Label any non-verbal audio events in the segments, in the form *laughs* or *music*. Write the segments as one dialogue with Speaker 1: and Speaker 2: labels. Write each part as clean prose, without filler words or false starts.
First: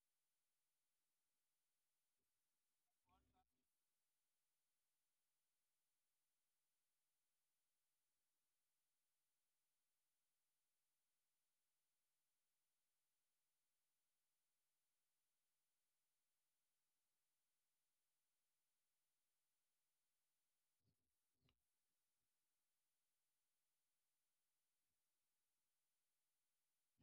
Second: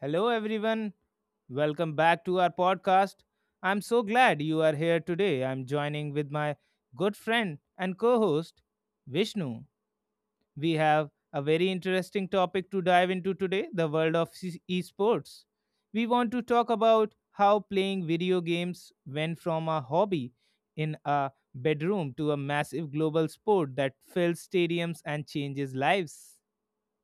Speaker 1: Hello, everyone. Welcome back to our podcast. I'm so glad you are here today. I'm joining with my good friend and co host, Vishnu. We have a very interesting topic to dive into today the world of esports. We want to talk about how playing video games went from a hobby in a bedroom to a massive global sport that fills stadiums and changes lives.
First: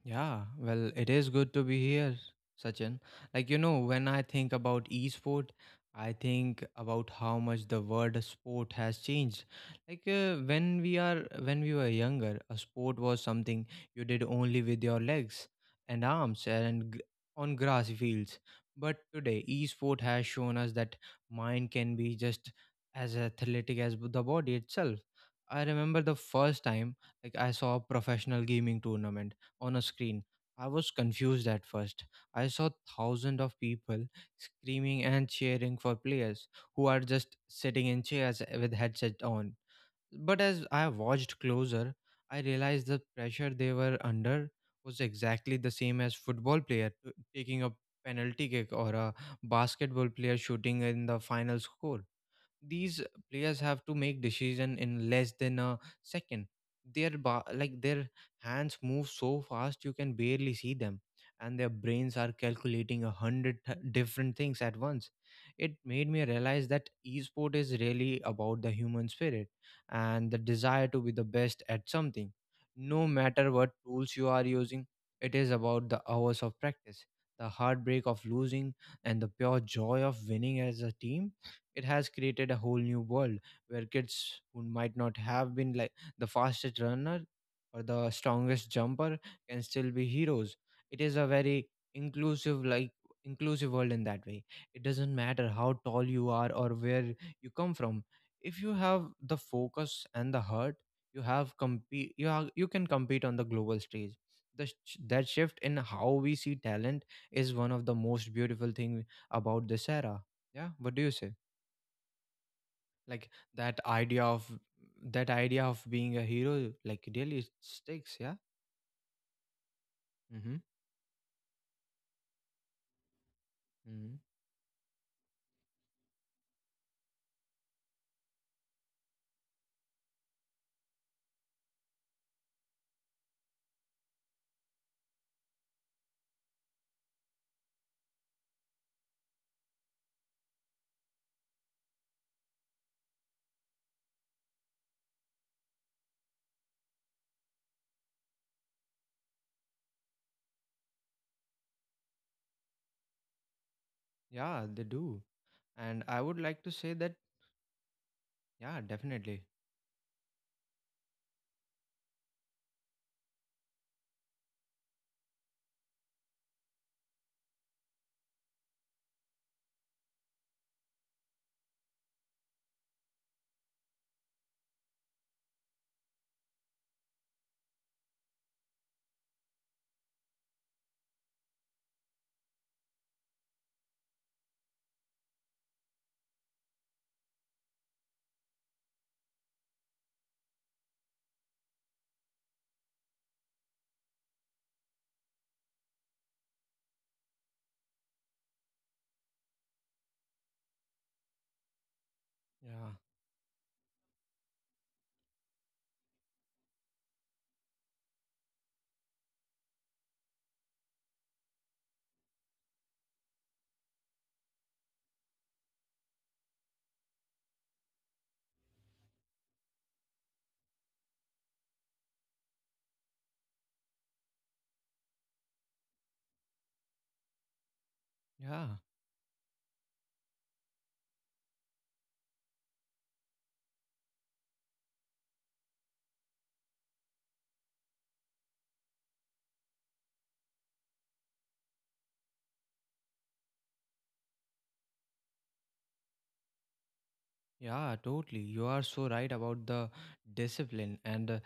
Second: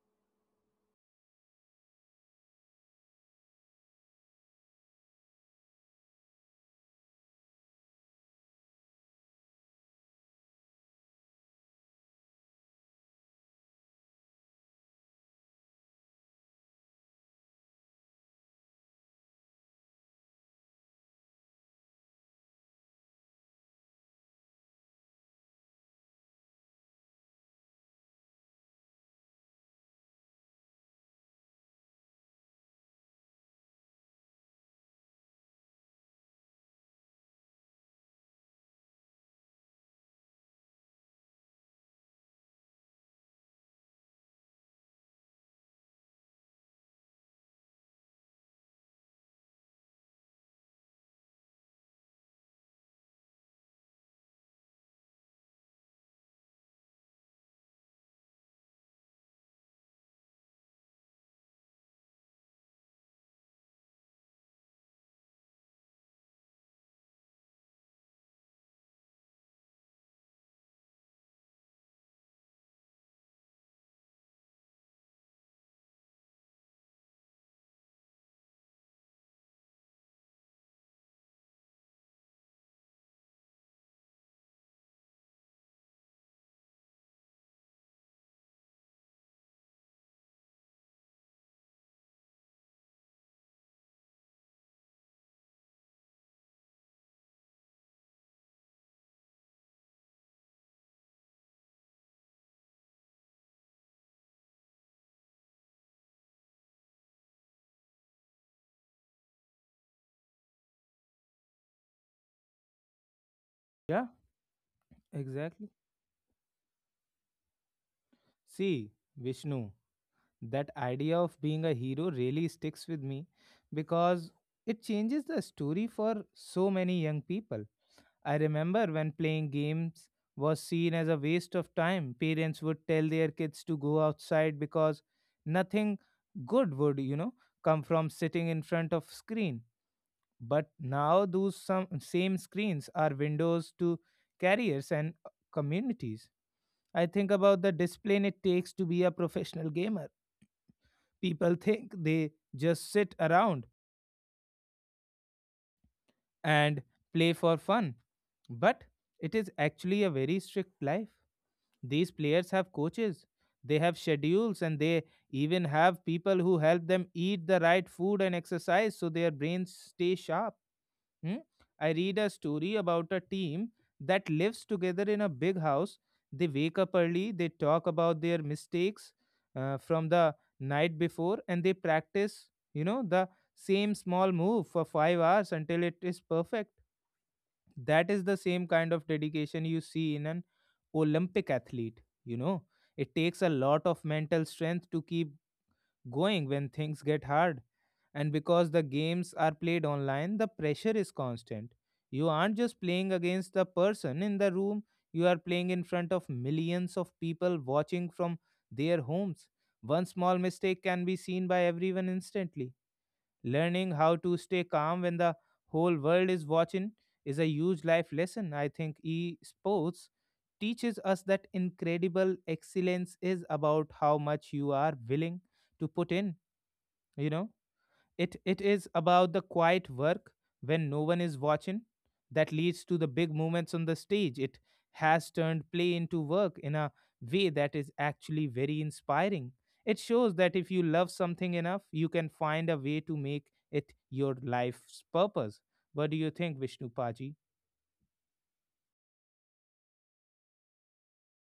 Speaker 2: Yeah, well, it is good to be here, Sachin. When I think about e-sport, I think about how much the word sport has changed. When we were younger, a sport was something you did only with your legs and arms and gr on grass fields. But today, e-sport has shown us that mind can be just as athletic as the body itself. I remember the first time I saw a professional gaming tournament on a screen. I was confused at first. I saw thousands of people screaming and cheering for players who are just sitting in chairs with headset on. But as I watched closer, I realized the pressure they were under was exactly the same as football player taking a penalty kick or a basketball player shooting in the final score. These players have to make decision in less than a second. Their their hands move so fast you can barely see them, and their brains are calculating a hundred different things at once. It made me realize that esport is really about the human spirit and the desire to be the best at something, no matter what tools you are using. It is about the hours of practice, the heartbreak of losing, and the pure joy of winning as a team. It has created a whole new world where kids who might not have been the fastest runner or the strongest jumper can still be heroes. It is a very inclusive like inclusive world in that way. It doesn't matter how tall you are or where you come from. If you have the focus and the heart, you can compete on the global stage. That shift in how we see talent is one of the most beautiful thing about this era. Yeah, what do you say? like that
Speaker 1: Yeah,
Speaker 2: idea of that idea
Speaker 1: exactly.
Speaker 2: of being a hero really sticks, yeah.
Speaker 1: See, Vishnu.
Speaker 2: Mm-hmm.
Speaker 1: That idea of being a hero really sticks with me
Speaker 2: Mm-hmm.
Speaker 1: because it changes the story for so many young people. I remember when playing games was seen as a waste of time, parents would tell their kids to go outside because nothing good would, come from sitting in front of screen. But now those some same screens are windows to careers and communities. I think about the discipline it takes to be a professional gamer. People think they just sit around
Speaker 2: Yeah, they do. And I would like to
Speaker 1: and
Speaker 2: say that,
Speaker 1: play for fun,
Speaker 2: yeah,
Speaker 1: but it
Speaker 2: definitely.
Speaker 1: is actually a very strict life. These players have coaches, they have schedules, and they even have people who help them eat the right food and exercise so their brains stay sharp. Hmm? I read a story about a team that lives together in a big house. They wake up early, they talk about their mistakes from the night before, and they practice, the same small move for 5 hours until it is perfect. That is the same kind of dedication you see in an Olympic athlete, you know. It takes a lot of mental strength to keep going when things get hard. And because the games are played online, the pressure is constant. You aren't just
Speaker 2: Yeah,
Speaker 1: playing against the person in the room, you are playing in front of millions of people watching from their homes. One small mistake can be seen by everyone instantly. Learning how to stay calm when the whole world is watching is a huge life lesson. I think e-sports teaches us that incredible excellence is about how much you are willing to put in you know it it
Speaker 2: yeah.
Speaker 1: is about the quiet work when no one is watching that leads to the big moments on the stage. It has turned play into work in a way that is actually very inspiring. It shows that if you love something enough you can find a way to make it your life's purpose. What do you think, Vishnu Paji?
Speaker 2: Yeah, totally. You are so right about the discipline, and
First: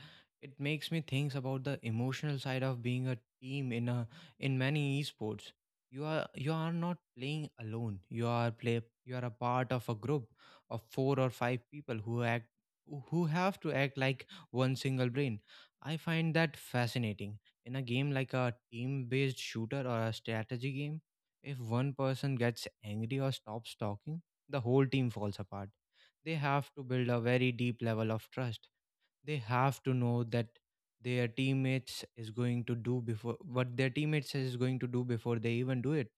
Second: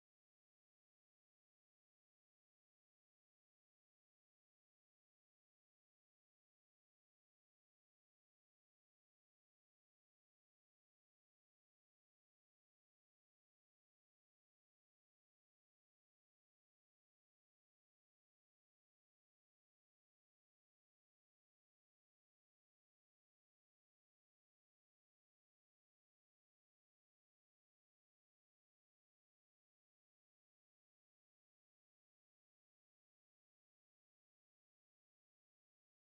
Speaker 2: it makes me think about the emotional side of being a team in many esports. You are not playing alone. You are a part of a group of four or five people who have to act like one single brain. I find that fascinating. In a game like a team-based shooter or a strategy game, if one person gets angry or stops talking, the whole team falls apart. They have to build a very deep level of trust. They have to know that their teammates is going to do before what their teammates is going to do before they even do it.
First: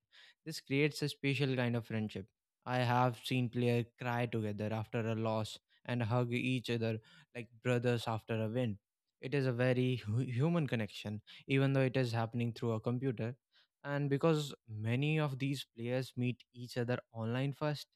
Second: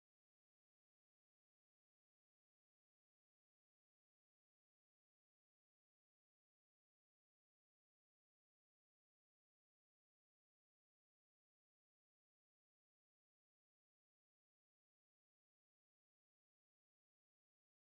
Speaker 2: This creates a special kind of friendship. I have seen players cry together after a loss and hug each other like brothers after a win. It is a very human connection, even though it is happening through a computer. And because many of these players meet each other online first,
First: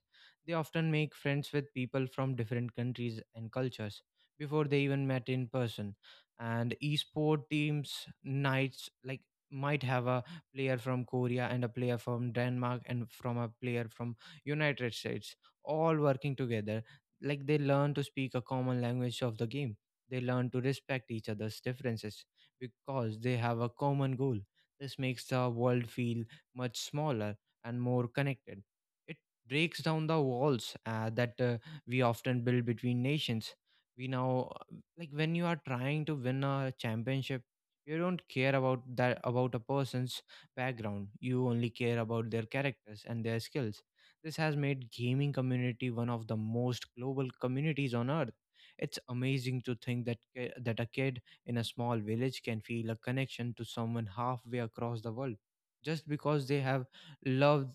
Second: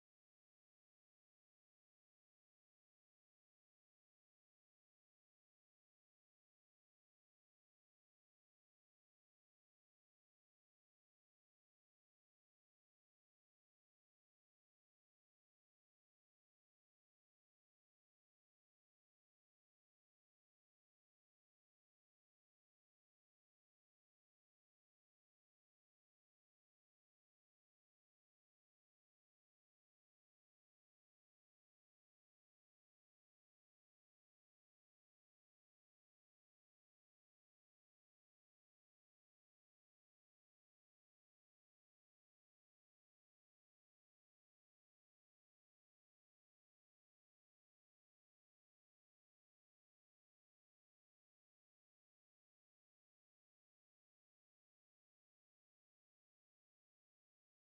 Speaker 2: they often make friends with people from different countries and cultures before they even met in person. And esport teams nights like might have a player from Korea and a player from Denmark and from a player from United States all working together. Like they learn to speak a common language of the game. They learn to respect each other's differences because they have a common goal. This makes the world feel much smaller and more connected. It breaks down the walls that we often build between nations. We now when you are trying to win a championship, you don't care about a person's background. You only care about their characters and their skills. This has made gaming community one of the most global communities on earth. It's amazing to think that a kid in a small village can feel a connection to someone halfway across the world, just because they have love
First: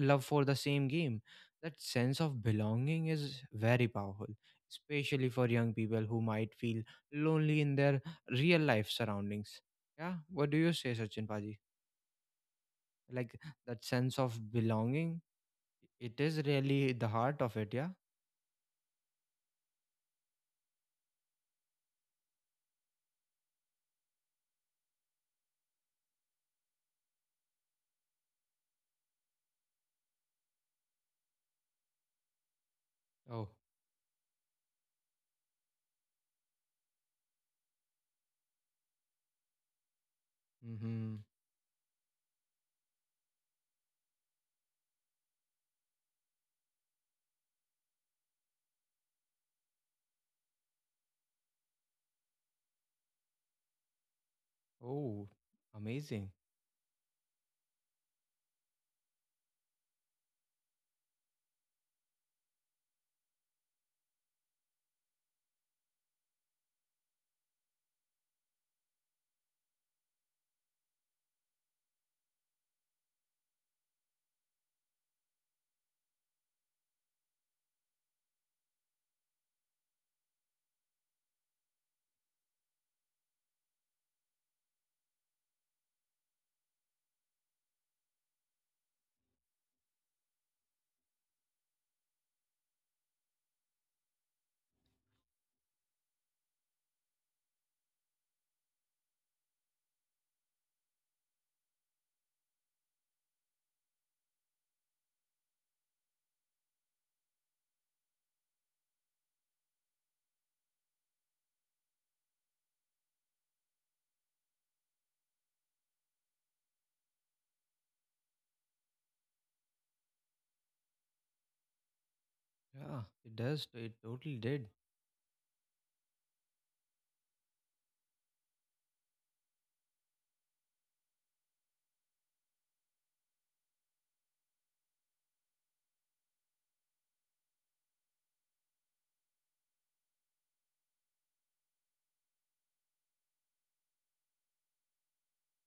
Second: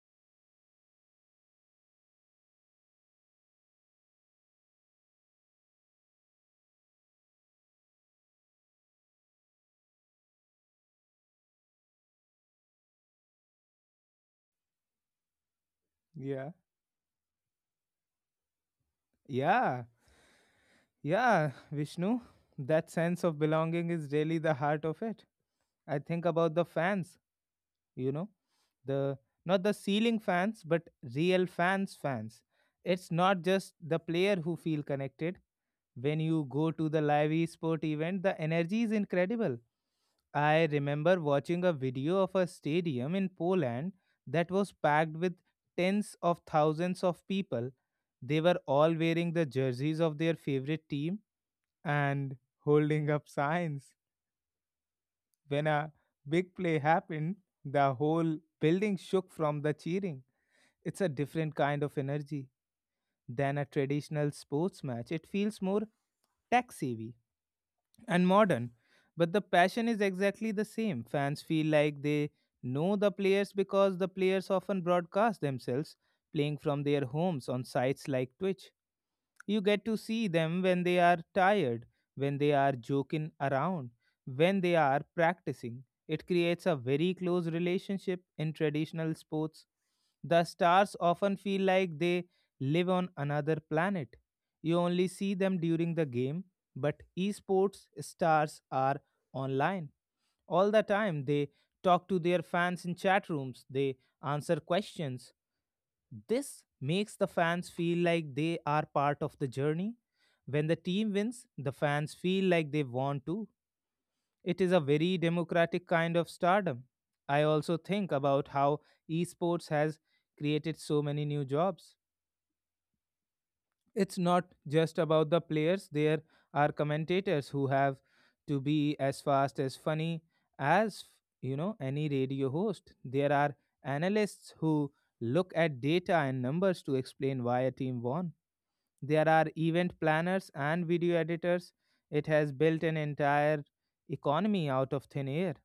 Speaker 2: love for the same game. That sense of belonging is very powerful, especially for young people who might feel lonely in their real life surroundings. Yeah, what do you say, Sachin Paji? Like that sense of belonging, it is
Speaker 1: yeah
Speaker 2: really the heart of it. Yeah.
Speaker 1: yeah yeah Vishnu, that sense of belonging is really the heart of it. I think about the fans, you know, the not the ceiling fans but real fans fans. It's not
Speaker 2: Oh.
Speaker 1: just the player who feel connected. When you go to the live sport event the energy is incredible. I remember
Speaker 2: Hmm.
Speaker 1: watching a video of a stadium in Poland that was packed with tens of thousands of people. They were all wearing the jerseys of their favorite team and holding up signs.
Speaker 2: Oh,
Speaker 1: When a
Speaker 2: amazing.
Speaker 1: big play happened, the whole building shook from the cheering. It's a different kind of energy than a traditional sports match. It feels more tech savvy and modern, but the passion is exactly the same. Fans feel like they know the players because the players often broadcast themselves playing from their homes on sites like Twitch. You get to see them when they are tired, when they are joking around, when they are practicing. It creates a very close relationship in traditional sports. The stars often feel like they live on another planet. You only see them during the game, but esports stars are online all the time. They talk to their fans in chat rooms, they answer questions, this makes the fans feel like they are part of the journey. When the team wins, the fans feel like they won too. It is a very democratic kind of stardom. I also think about how esports has created so many new jobs.
Speaker 2: Yeah, it does. It
Speaker 1: It's
Speaker 2: totally
Speaker 1: not
Speaker 2: did.
Speaker 1: just about the players, there are commentators who have to be as fast as funny as, you know, any radio host. There are analysts who look at data and numbers to explain why a team won. There are event planners and video editors. It has built an entire economy out of thin air.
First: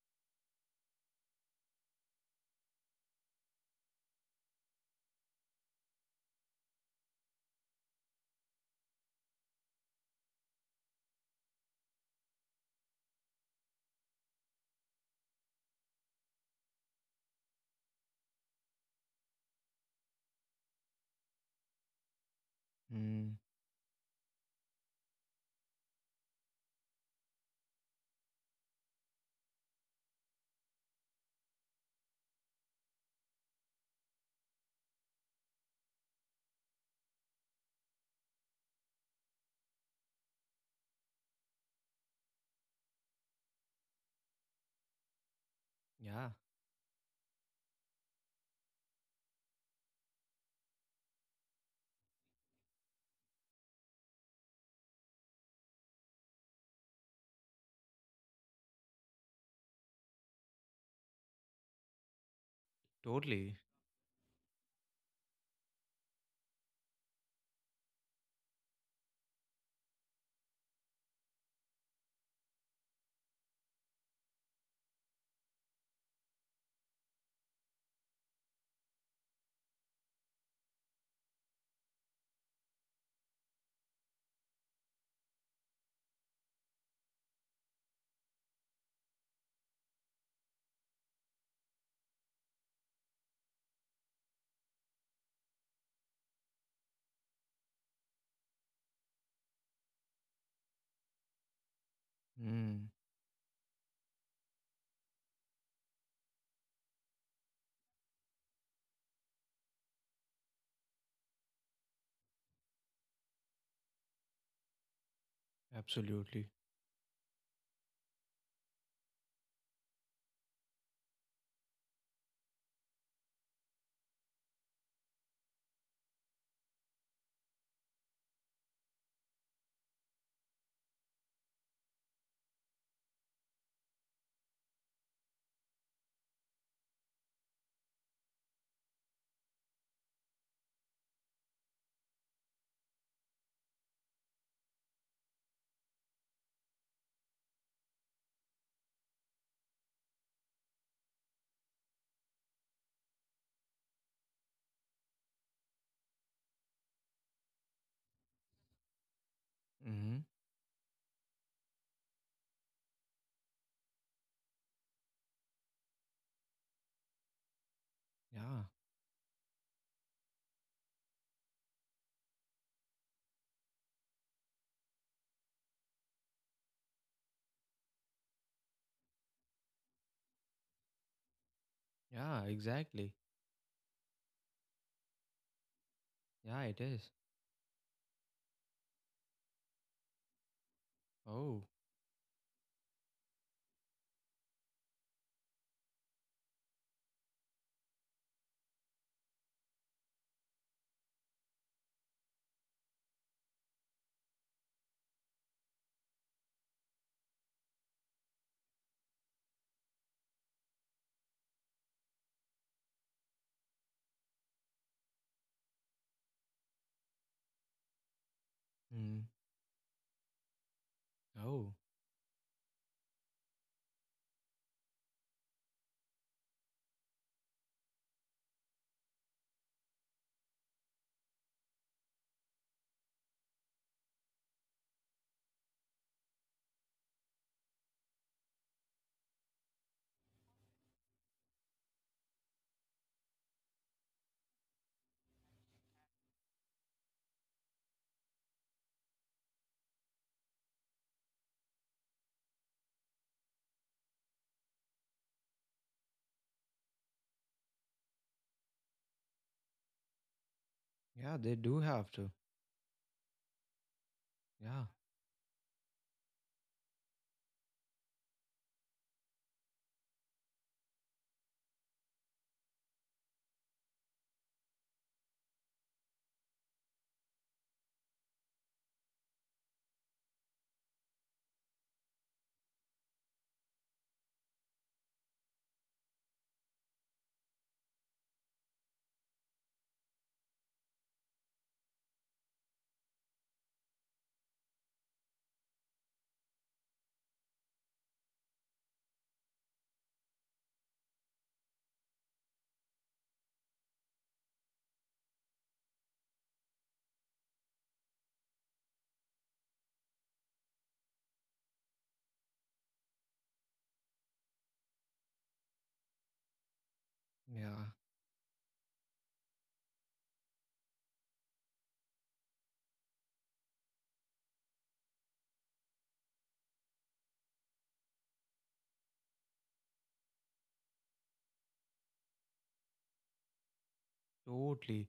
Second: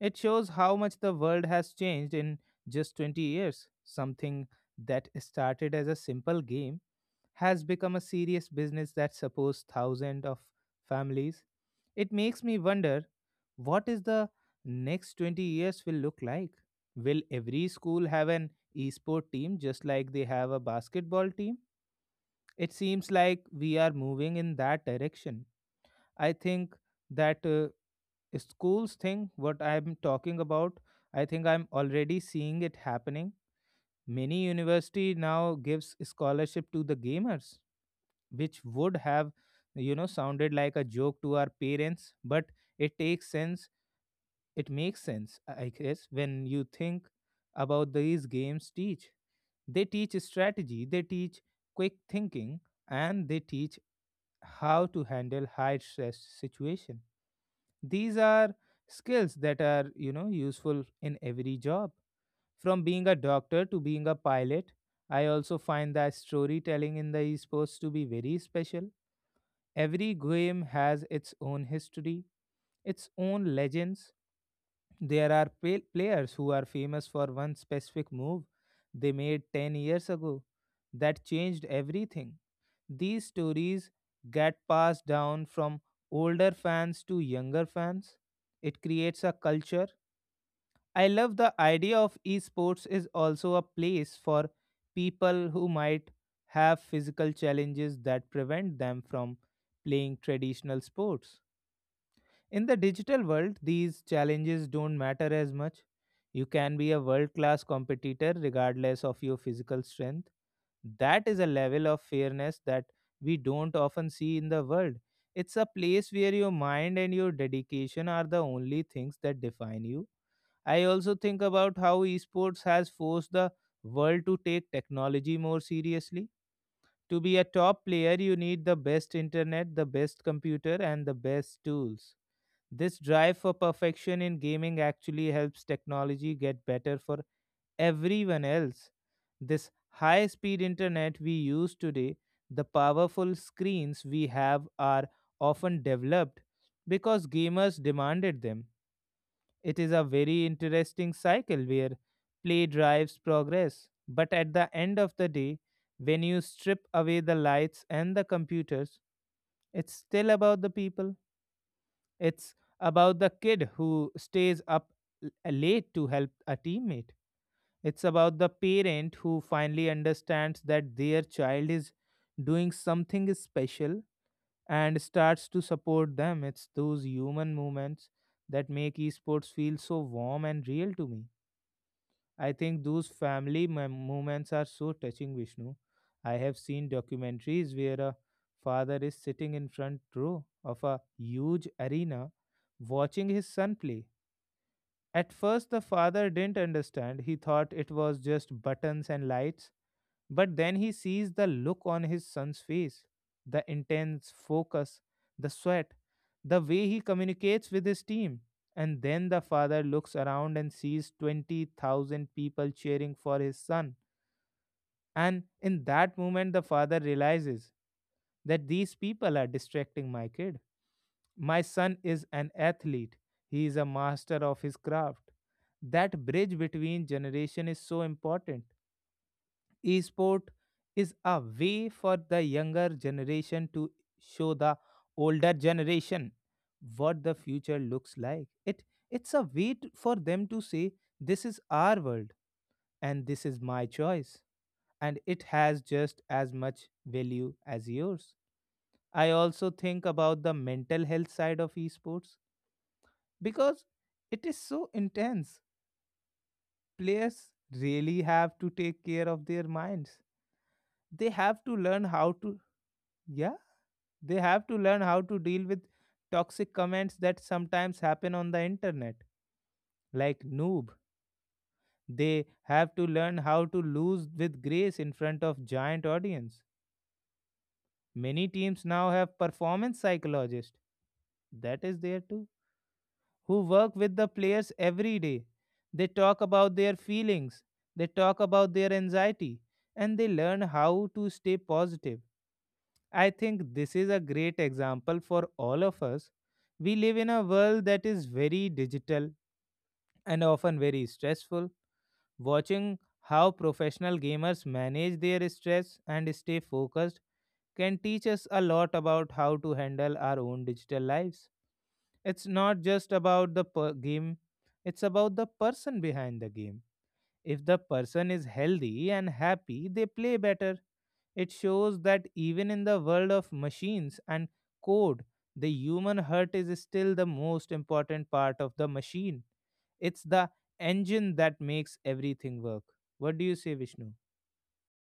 Speaker 1: It shows how much the world has changed in just 20 years. Something that started as a simple game has become a serious business that supports thousands of families. It makes me wonder what is the next 20 years will look like? Will every school have an esport team just like they have a basketball team? It seems
Speaker 2: Mm.
Speaker 1: like we are moving in that direction. I think that schools thing, what I'm talking about, I think I'm already seeing it happening. Many university now gives scholarship to the gamers, which would have, you know, sounded like a joke to our parents, but it takes sense. It makes sense, I guess,
Speaker 2: Yeah.
Speaker 1: when you think about these games teach. They teach strategy, they teach quick thinking, and they teach how to handle high stress situation. These are skills that are, you know, useful in every job, from being a
Speaker 2: Totally.
Speaker 1: doctor to being a pilot. I also find that storytelling in the esports to be very special. Every game has its own history, its own legends. There are players who are famous for one specific move they made 10 years ago that changed everything. These stories get passed down from older fans to younger fans. It creates a culture. I love the idea of esports is also a place for people who might have physical challenges that prevent them from playing traditional sports. In the
Speaker 2: Mm.
Speaker 1: digital world, these challenges don't matter as much. You can be a world class competitor regardless of your physical strength. That is a level of fairness that we don't often see in the world. It's a place where
Speaker 2: Absolutely.
Speaker 1: your mind and your dedication are the only things that define you. I also think about how esports has forced the world to take technology more seriously. To be a top player, you need the best internet, the best computer, and the best tools. This drive for perfection in gaming actually helps technology get better for everyone else. This high speed internet we use today, the powerful screens we have are often developed because gamers demanded them. It is a very interesting cycle where play drives progress. But at the end of the day, when you strip away the lights and the computers, it's
Speaker 2: Hmm.
Speaker 1: still about the people. It's about the kid who stays up late to help a teammate. It's about the
Speaker 2: Yeah.
Speaker 1: parent who finally understands that their child is doing something special and starts to support them. It's those human moments that make esports feel so warm and real to me.
Speaker 2: Yeah.
Speaker 1: I think those
Speaker 2: Exactly.
Speaker 1: family moments are so touching, Vishnu. I have
Speaker 2: Yeah. It
Speaker 1: seen
Speaker 2: is.
Speaker 1: documentaries where a father is sitting in front row of a
Speaker 2: Oh.
Speaker 1: huge arena watching his son play. At first, the father didn't understand. He thought it was just buttons and lights. But then he sees the look on his son's face, the intense focus, the sweat, the way he communicates with his team. And then the father looks around and sees 20,000 people cheering for his son. And in that moment, the father realizes that these
Speaker 2: Mm.
Speaker 1: people are distracting my kid. My
Speaker 2: Oh.
Speaker 1: son is an athlete, he is a master of his craft. That bridge between generation is so important. Esport is a way for the younger generation to show the older generation what the future looks like. It's a way to, for them to say this is our world and this is my choice and it has just as much value as yours. I also think about the mental health side of esports because it is so intense. Players really have to take care of their minds. They
Speaker 2: Yeah. They
Speaker 1: have to
Speaker 2: do
Speaker 1: learn
Speaker 2: have
Speaker 1: how
Speaker 2: to.
Speaker 1: to, yeah, they have to
Speaker 2: Yeah.
Speaker 1: learn how to deal with toxic comments that sometimes happen on the internet, like noob. They have to learn how to lose with grace in front of giant audience. Many teams now have performance psychologists. That is there too. Who work with the players every day. They talk about their feelings. They talk about their anxiety. And they learn how to stay positive. I think this is a great example for all of us. We live in a world that is very digital and often very stressful. Watching how professional gamers manage their stress and stay focused can teach us a lot about how to handle our own digital lives. It's not just about the game, it's about the person behind the game. If the
Speaker 2: Yeah.
Speaker 1: person is healthy and happy, they play better. It shows that even in the world of machines and code, the human heart is still the most important part of the machine. It's the engine that makes everything work. What do you say, Vishnu?
Speaker 2: Totally.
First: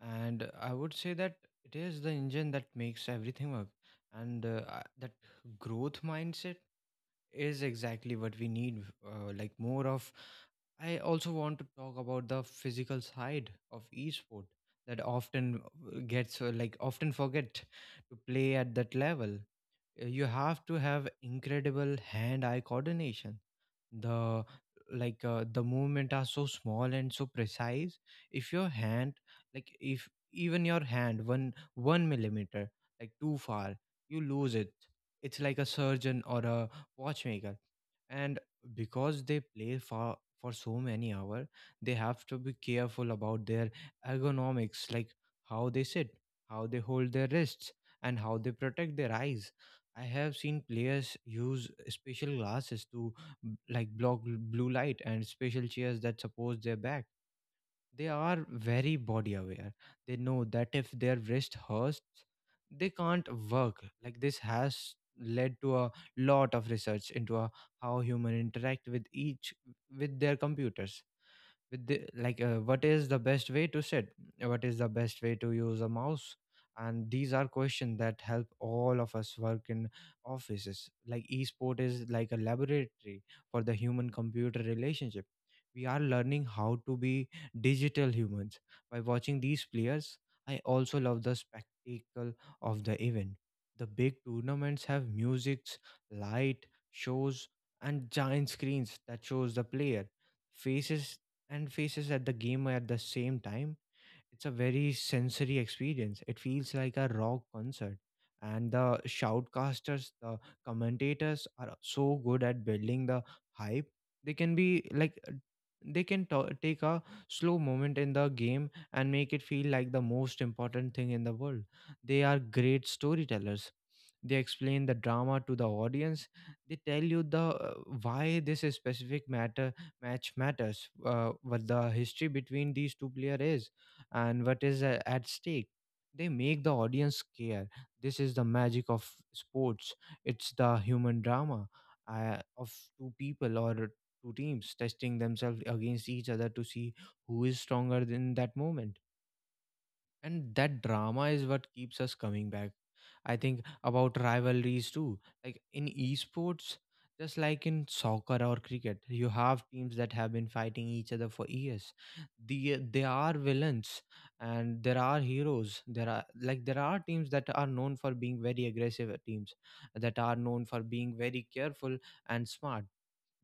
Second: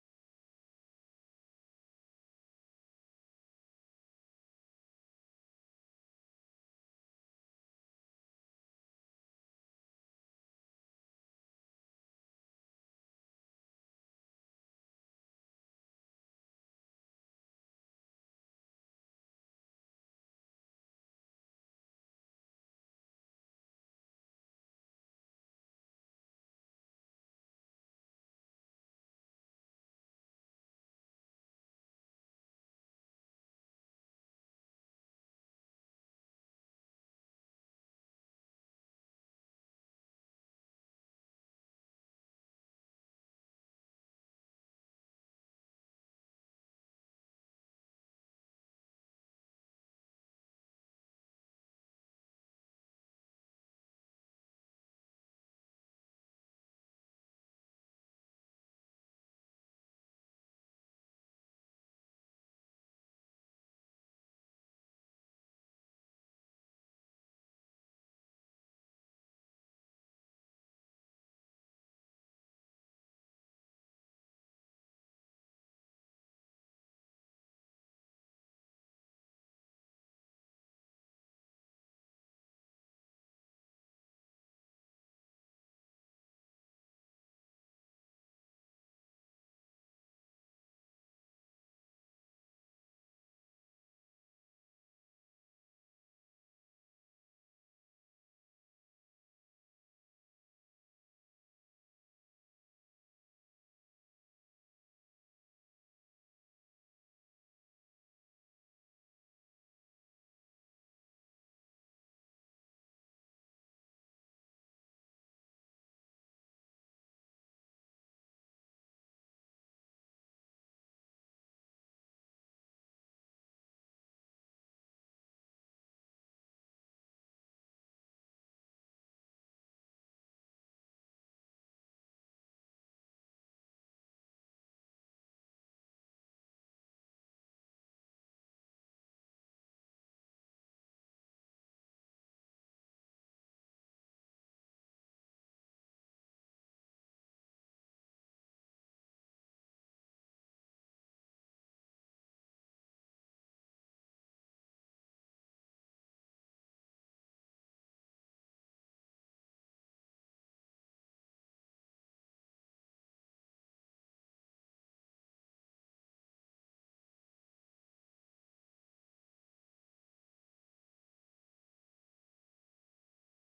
Speaker 2: And I would say that it is the engine that makes everything work. And that growth mindset is exactly what we need, more of. I also want to talk about the physical side of esport that often gets often forget to play at that level. You have to have incredible hand-eye coordination. The the movement are so small and so precise. If your hand if even your hand one millimeter too far, you lose it. It's like a surgeon or a watchmaker. And because they play for so many hours, they have to be careful about their ergonomics, like how they sit, how they hold their wrists, and how they protect their eyes. I have seen players use special glasses to block blue light, and special chairs that support their back. They are very body aware. They know that if their wrist hurts, they can't work. Like this has led to a lot of research into how human interact with their computers, with the, like what is the best way to sit, what is the best way to use a mouse. And these are questions that help all of us work in offices. Like esport is like a laboratory for the human computer relationship. We are learning how to be digital humans by watching these players. I also love the spectacle of the event. The big tournaments have musics, light shows, and giant screens that shows the player faces and faces at the game at the same time. It's a very sensory experience. It feels like a rock concert. And the shoutcasters, the commentators are so good at building the hype. They can be like, they can ta take a slow moment in the game and make it feel like the most important thing in the world. They are great storytellers. They explain the drama to the audience. They tell you the why this specific matter match matters, what the history between these two player is, and what is at stake. They make the audience care. This is the magic of sports. It's the human drama, of two people or two teams testing themselves against each other to see who is stronger in that moment. And that drama is what keeps us coming back. I think about rivalries too. Like in esports, just like in soccer or cricket, you have teams that have been fighting each other for years. They are villains and there are heroes. There are teams that are known for being very aggressive, teams that are known for being very careful and smart.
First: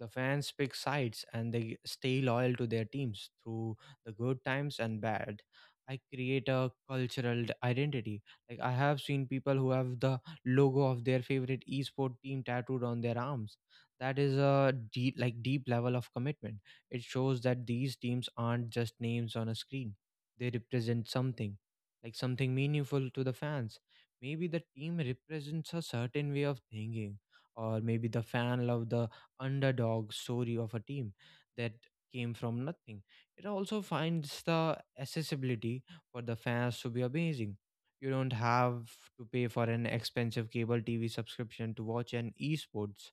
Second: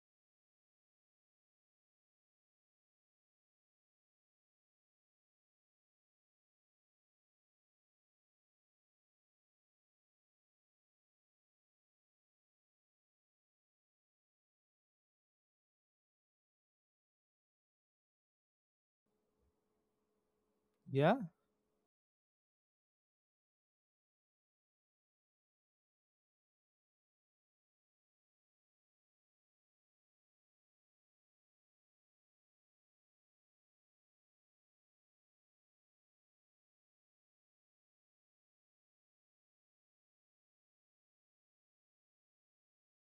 Speaker 2: The fans pick sides and they stay loyal to their teams through the good times and bad. I create a cultural identity. Like I have seen people who have the logo of their favorite esport team tattooed on their arms. That is a deep, deep level of commitment. It shows that these teams aren't just names on a screen. They represent
Speaker 1: Yeah,
Speaker 2: something, something meaningful to the fans. Maybe the team represents a certain way of thinking, or maybe the fan love the underdog story of a team that came from nothing. It also finds the accessibility for the fans to be amazing. You don't have to pay for an expensive cable TV subscription to watch an esports.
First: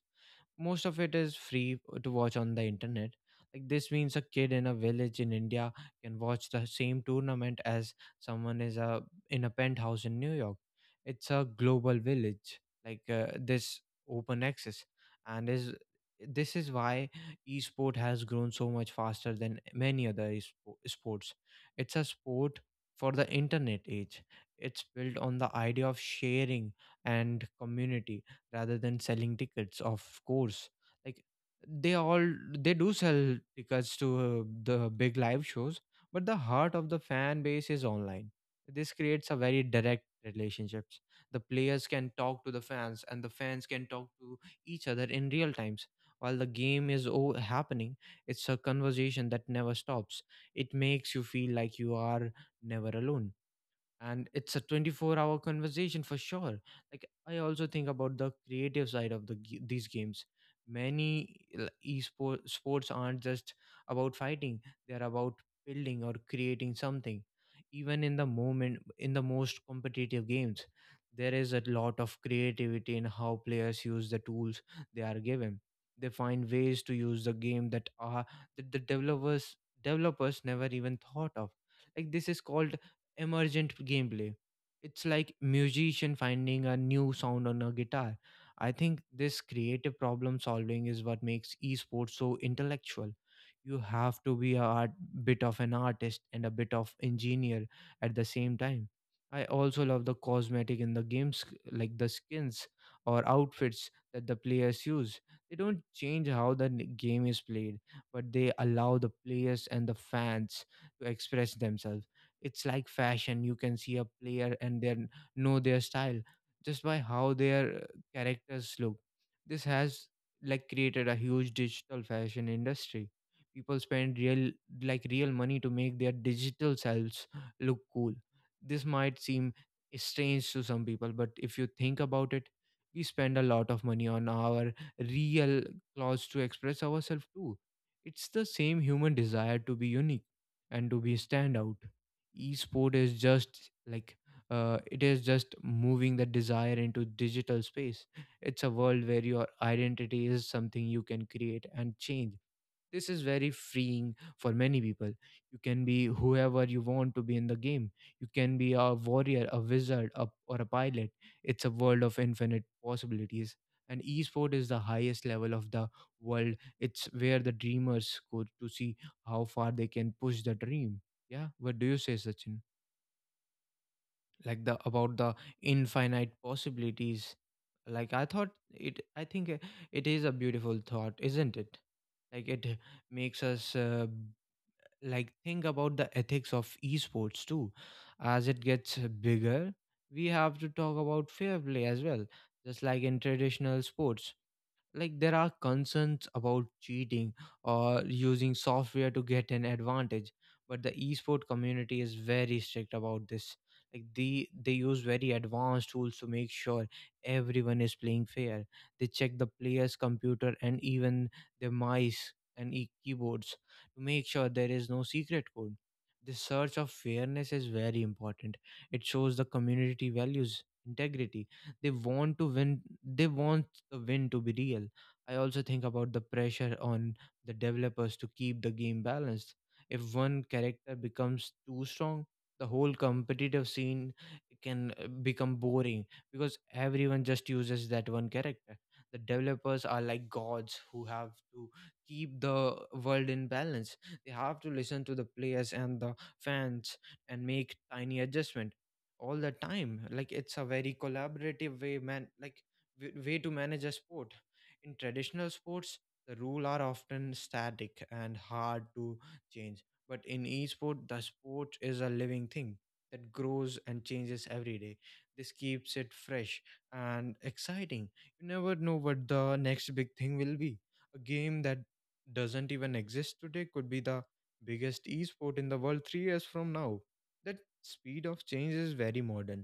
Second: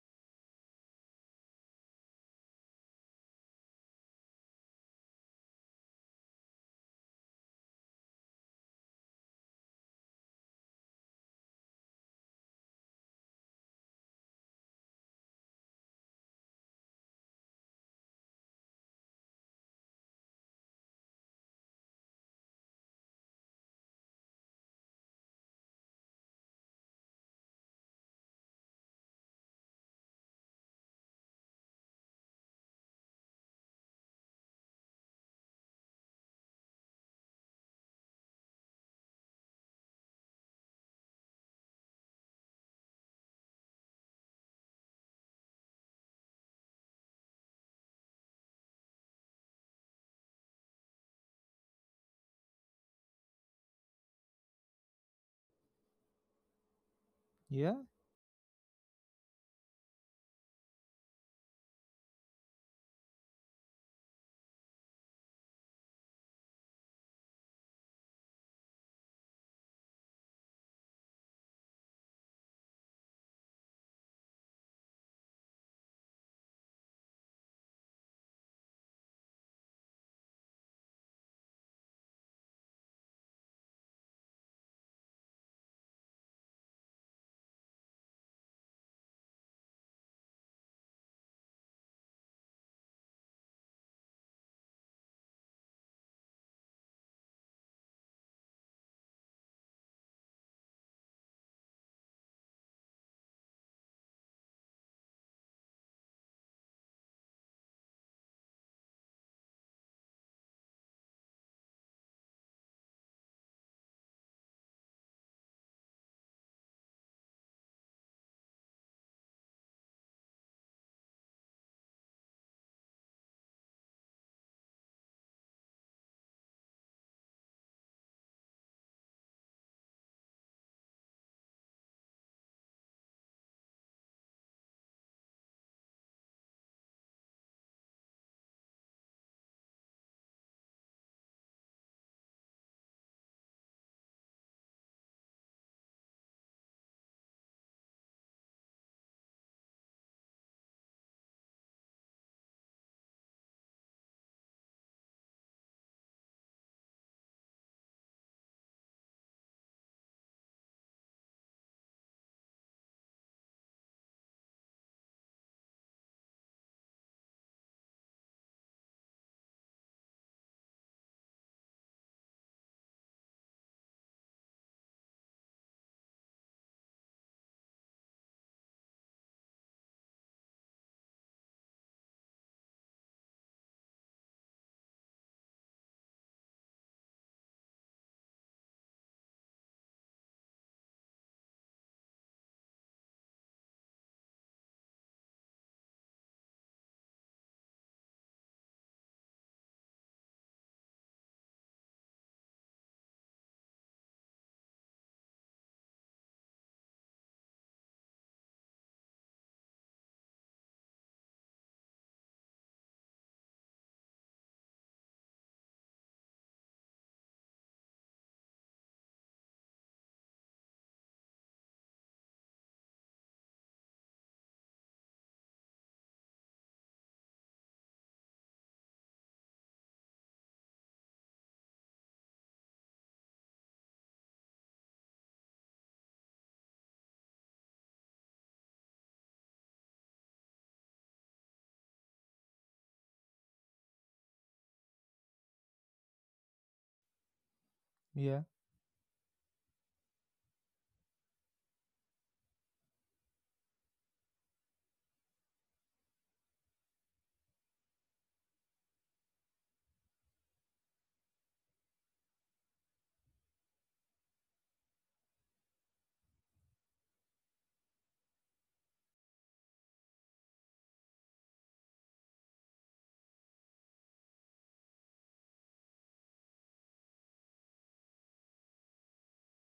Speaker 2: Most of it is free, to watch on the internet. Like this means a kid in a village in India can watch the same tournament as someone is a in a penthouse in New York. It's a global village. This open access and is this is why esport has grown so much faster than many other sports. It's a sport for the internet age. It's built on the idea of sharing and community rather than selling tickets, of course. Like they all they do sell tickets to the big live shows, but the heart of the fan base is online. This creates a very direct relationships. The players can talk to the fans and the fans can talk to each other in real times while the game is happening. It's a conversation that never stops. It makes you feel like you are never alone, and it's a 24-hour conversation for sure. Like I also
Speaker 1: yeah,
Speaker 2: think about the creative side of these games. Many esport sports aren't just about fighting, they're about building or creating something. Even in the moment in the most competitive games, there is a lot of creativity in how players use the tools they are given. They find ways to use the game that are that the developers never even thought of. Like this is called emergent gameplay. It's like musician finding a new sound on a guitar. I think this creative problem solving is what makes esports so intellectual. You have to be bit of an artist and a bit of engineer at the same time. I also love the cosmetic in the games, like the skins or outfits that the players use. They don't change how the game is played, but they allow the players and the fans to express themselves. It's like fashion. You can see a player and then know their style just by how their characters look. This has like created a huge digital fashion industry. People spend real like real money to make their digital selves look cool. This might seem strange to some people, but if you think about it, we spend a lot of money on our real clothes to express ourselves too. It's the same human desire to be unique and to be stand out. Esport is just like it is just moving the desire into digital space. It's a world where your identity is something you can create and change. This is very freeing for many people. You can be whoever you want to be in the game. You can be a warrior, a wizard, a, or a pilot. It's a world of infinite possibilities. And esport is the highest level of the world. It's where the dreamers go to see how far they can push the dream. Yeah, what do you say, Sachin? Like the about the infinite possibilities. Like I thought it. I think it is a beautiful thought, isn't it? Like it makes us like think about the ethics of esports too as it gets bigger. We have to talk about fair play as well, just like in traditional sports. Like there are concerns about cheating or using software to get an advantage, but the esport community is very strict about this. Like they use very advanced tools to make sure everyone is playing fair. They check the player's computer and even their mice and keyboards to make sure there is no secret code. The search of fairness is very important. It shows the community values integrity. They want to win, they want the win to be real. I also think about the pressure on the developers to keep the game balanced. If one character becomes too strong, the whole competitive scene can become boring because everyone just uses that one character. The developers are like gods who have to keep the world in balance. They have to listen to the players and the fans and make tiny
Speaker 1: yeah.
Speaker 2: adjustment all the time. Like it's a very collaborative way, man, like way to manage a sport. In traditional sports the rule are often static and hard to change, but in esport the sport is a living thing that grows and changes every day. This keeps it fresh and exciting. You never know what the next big thing will be. A game that doesn't even exist today could be the biggest esport in the world 3 years from now. That. Speed of change is very modern.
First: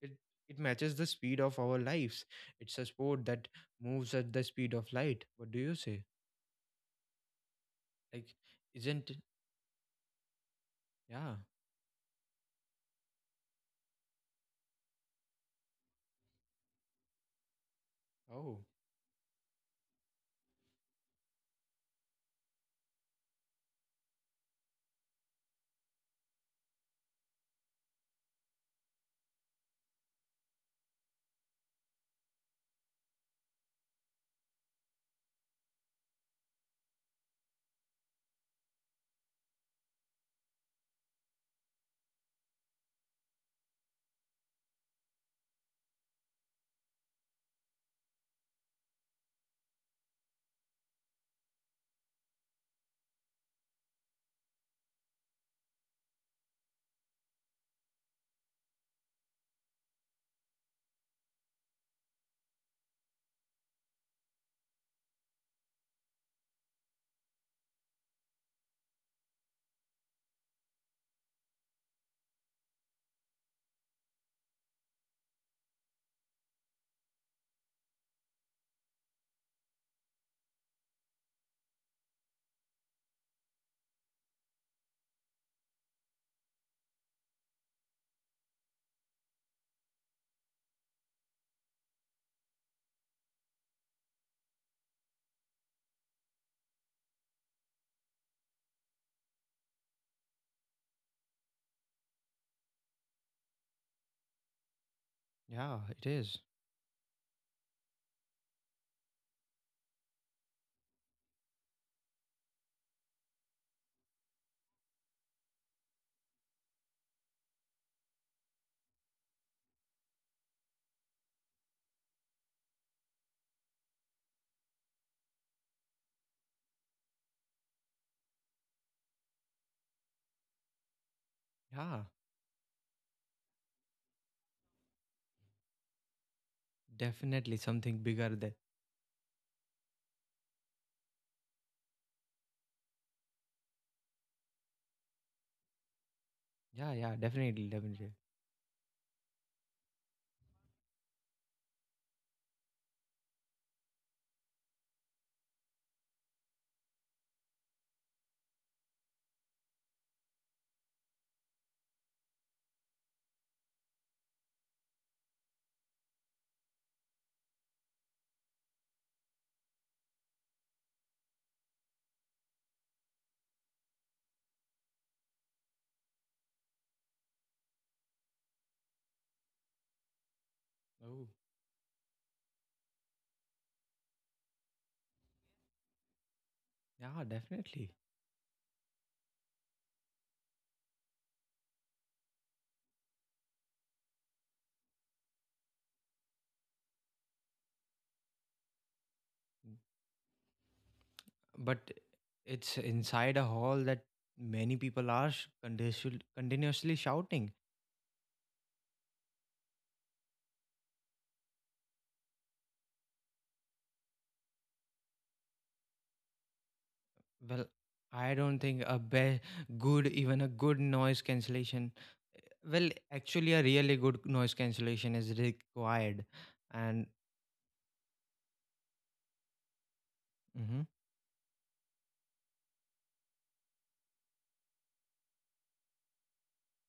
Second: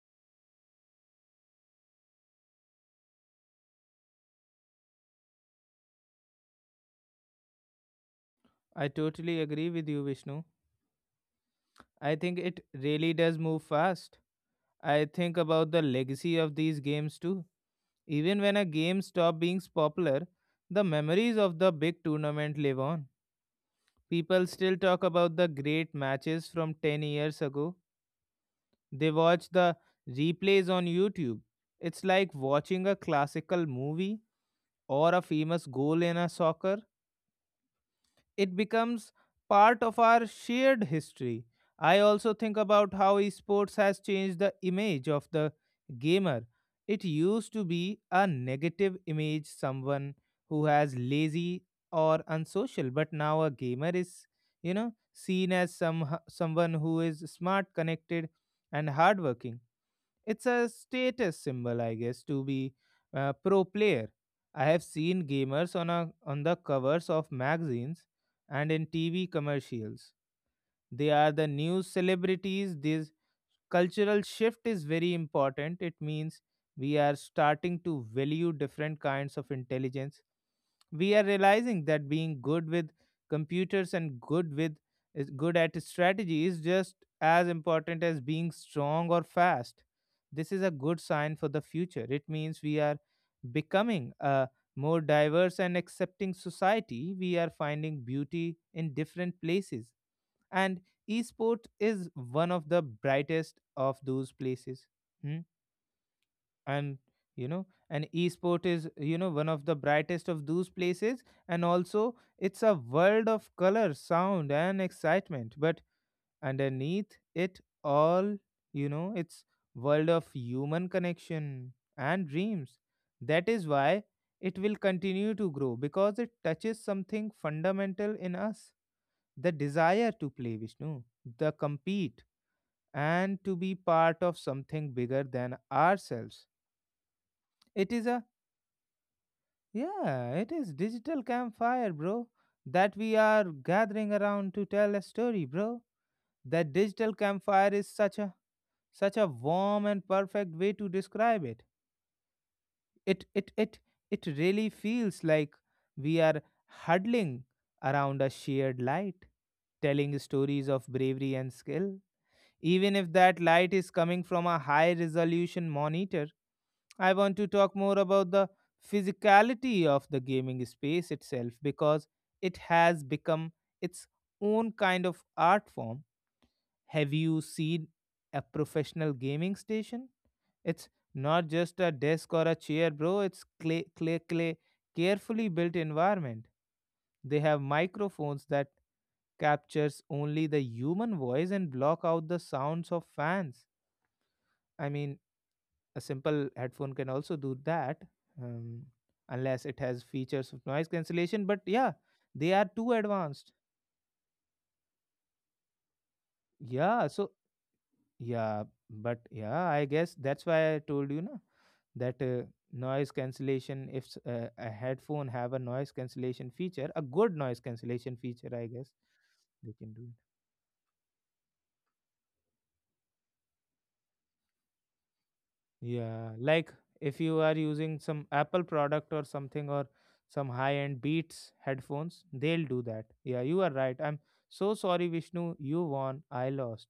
Speaker 2: It it matches the speed of our lives. It's a sport that moves at the speed of light. What do you say? Like,
Speaker 1: I
Speaker 2: isn't it?
Speaker 1: totally agree with you, Vishnu.
Speaker 2: Yeah.
Speaker 1: I think it really does move fast. I think about the legacy of these games too. Even when
Speaker 2: Oh,
Speaker 1: a game stopped being popular, the memories of the big tournament live on. People still talk about the great matches from 10 years ago. They watch the replays on YouTube. It's like watching a classical movie or a famous goal in a soccer. It becomes part of our shared history. I also think about how esports has changed the image of the gamer. It used to be a negative image, someone who has lazy or unsocial, but now a gamer is, seen as someone who is smart, connected, and hardworking. It's a status symbol, I guess, to be a pro player. I have seen gamers on a on the covers of magazines and in TV commercials. They are the new celebrities. This cultural shift is very important. It means we are starting to value different kinds of intelligence. We are realizing that being good with computers and good with is good at strategy is just as important as being strong or fast. This is a good sign for the future. It means we are becoming a more diverse and accepting society. We are finding beauty in different places, and esport is one of the brightest of those places. Hmm.
Speaker 2: yeah. It is.
Speaker 1: And you know and esport is, one of the brightest of those places, and also it's a world of color, sound, and excitement. But underneath it all, it's world of human connection and dreams. That is why it will continue to grow, because it touches something fundamental in us. The desire to play, Vishnu, the
Speaker 2: Yeah,
Speaker 1: compete and to be part of something bigger than ourselves.
Speaker 2: definitely
Speaker 1: It
Speaker 2: something
Speaker 1: is a,
Speaker 2: bigger than.
Speaker 1: yeah, it is digital campfire, bro, that we are gathering around to tell a story, bro. That
Speaker 2: Yeah,
Speaker 1: digital
Speaker 2: yeah, definitely,
Speaker 1: campfire is
Speaker 2: definitely.
Speaker 1: such a such a warm and perfect way to describe it. It it really feels like we are huddling around a shared light, telling stories of bravery and skill. Even if that light is coming from a high resolution monitor. I want to talk more about the physicality of the gaming space itself, because it has become its own kind of art form. Have you seen a professional gaming station? It's
Speaker 2: Oh,
Speaker 1: not just a desk or a chair, bro. It's clay, clay, clay, carefully built environment.
Speaker 2: yeah,
Speaker 1: They have
Speaker 2: definitely.
Speaker 1: microphones that captures only the human voice and block out the sounds of fans. I mean, a simple headphone can also do that, um, unless it has features of noise cancellation, but
Speaker 2: But
Speaker 1: yeah, they are
Speaker 2: it's
Speaker 1: too
Speaker 2: inside a
Speaker 1: advanced.
Speaker 2: hall that many people are continuously
Speaker 1: Yeah, so
Speaker 2: shouting.
Speaker 1: yeah, but yeah, I guess that's why I told you na that noise cancellation, if a headphone have a noise cancellation feature, a good noise
Speaker 2: Well,
Speaker 1: cancellation
Speaker 2: I
Speaker 1: feature,
Speaker 2: don't
Speaker 1: I
Speaker 2: think
Speaker 1: guess they can
Speaker 2: good,
Speaker 1: do.
Speaker 2: even a good noise cancellation. Well, actually, a really good noise cancellation is required.
Speaker 1: Yeah, like
Speaker 2: And
Speaker 1: if you are using some Apple product or something or some
Speaker 2: mm-hmm,
Speaker 1: high-end Beats headphones, they'll do that. Yeah, you are right. I'm so sorry, Vishnu. You won, I lost.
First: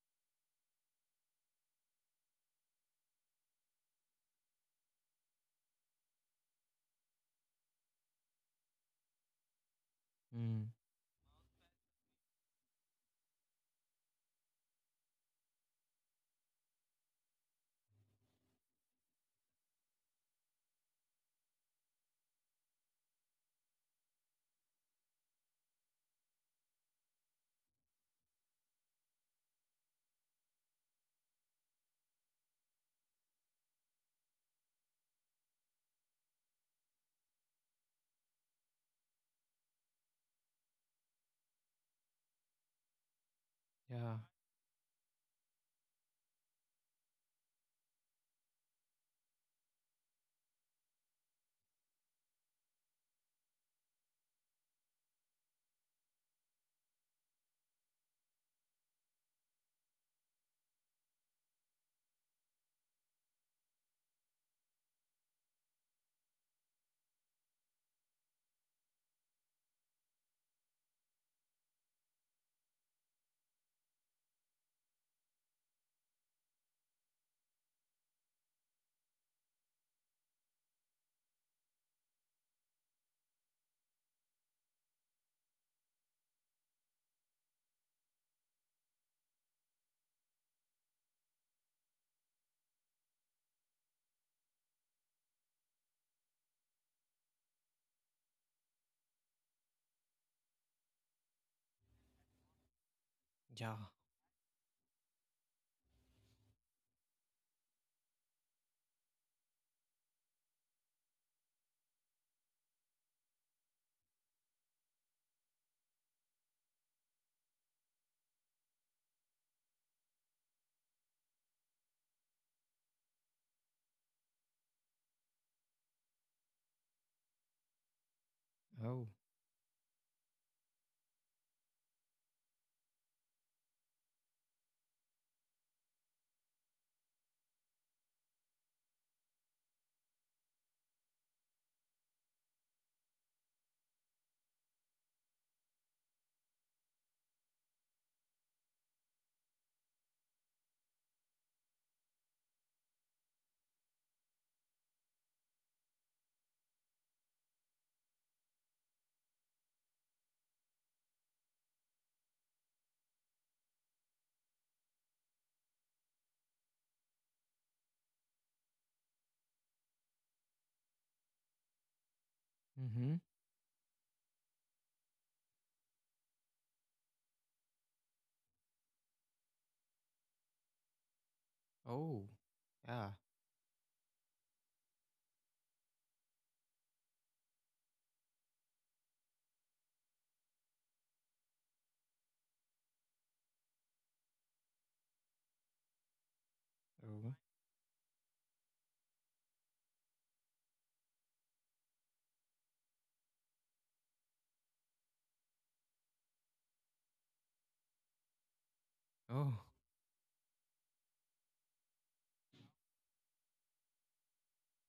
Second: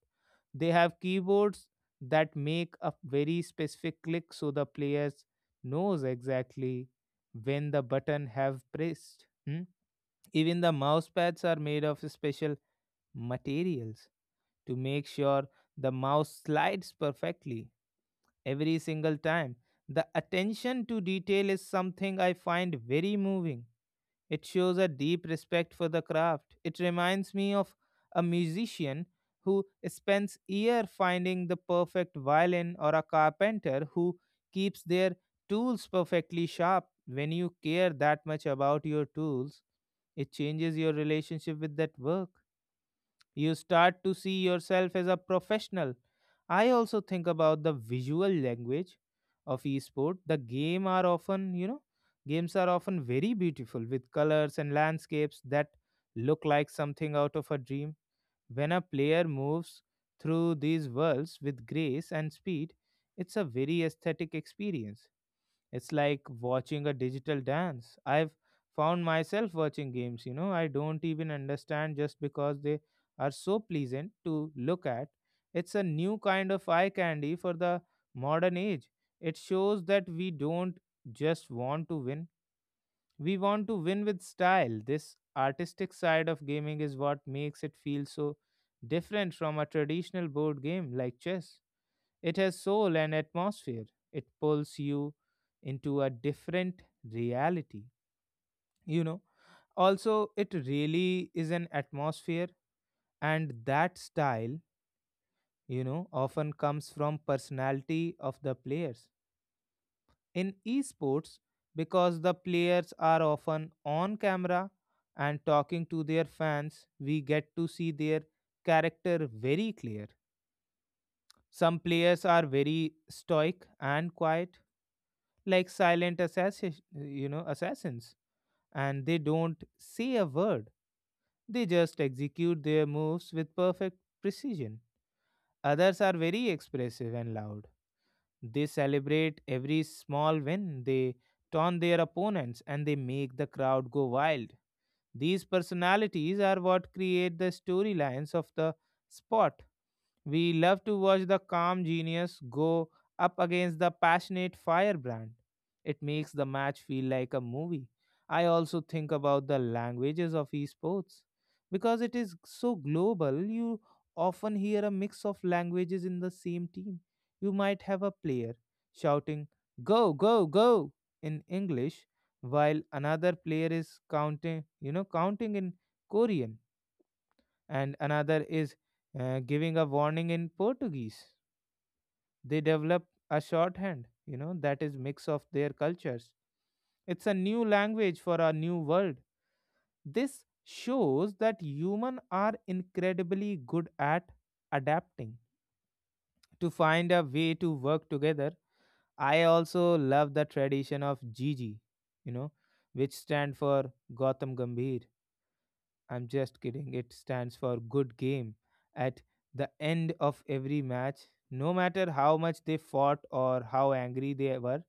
Speaker 1: They have keyboards that make a very specific click so the players knows exactly when the button have pressed. Hmm? Even the
Speaker 2: mm,
Speaker 1: mouse pads are made of special materials to make sure the mouse slides perfectly every single time. The attention to detail is something I find very moving. It shows a deep respect for the craft. It reminds me of a musician who spends year finding the perfect violin, or a carpenter who keeps their tools perfectly sharp. When you care that much about your tools, it changes your relationship with that work. You start to
Speaker 2: yeah,
Speaker 1: see yourself as a professional. I also think about the visual language of esport. The game are often, games are often very beautiful with colors and landscapes that look like something out of a dream. When a player moves through these worlds with grace and speed, it's a very aesthetic experience. It's like watching a digital dance. I've found myself watching games, I don't even understand, just because they are so pleasant to look at. It's a new kind of eye candy for the modern age. It shows that we don't just want to win, we want to win with style. This artistic side of gaming is what makes it feel so different from a traditional board game like chess. It has soul and atmosphere. It pulls you into a different reality. You know, also, it really is an atmosphere, and
Speaker 2: yeah.
Speaker 1: that style, often comes from personality of the players. In esports, because the players are often on camera and talking to their fans, we get to see their character very clear. Some players are very stoic and quiet, like silent assassin, assassins, and
Speaker 2: Oh,
Speaker 1: they don't say a word. They just execute their moves with perfect precision. Others are very expressive and loud. They celebrate every small win. They taunt their opponents and they make the crowd go wild. These personalities are what create the storylines of the sport. We love to watch the calm genius go up against the passionate firebrand. It makes the match feel like a movie. I also think about the languages of esports. Because it is so global, you often hear a mix of languages in the same team. You might have a player shouting, "Go, go, go" in English, while
Speaker 2: mm-hmm.
Speaker 1: another player is counting, counting in Korean, and another is giving a warning in Portuguese.
Speaker 2: Oh,
Speaker 1: They develop
Speaker 2: yeah.
Speaker 1: a shorthand, that is mix of their cultures. It's a new language for a new world. This shows that human are incredibly good at adapting to find a
Speaker 2: Oh,
Speaker 1: way to work together. I also love the tradition of Gigi, you know, which stand for Gautam Gambhir. I'm just kidding. It stands for good game. At
Speaker 2: oh,
Speaker 1: the end of every match, no matter how much they fought or how angry they were,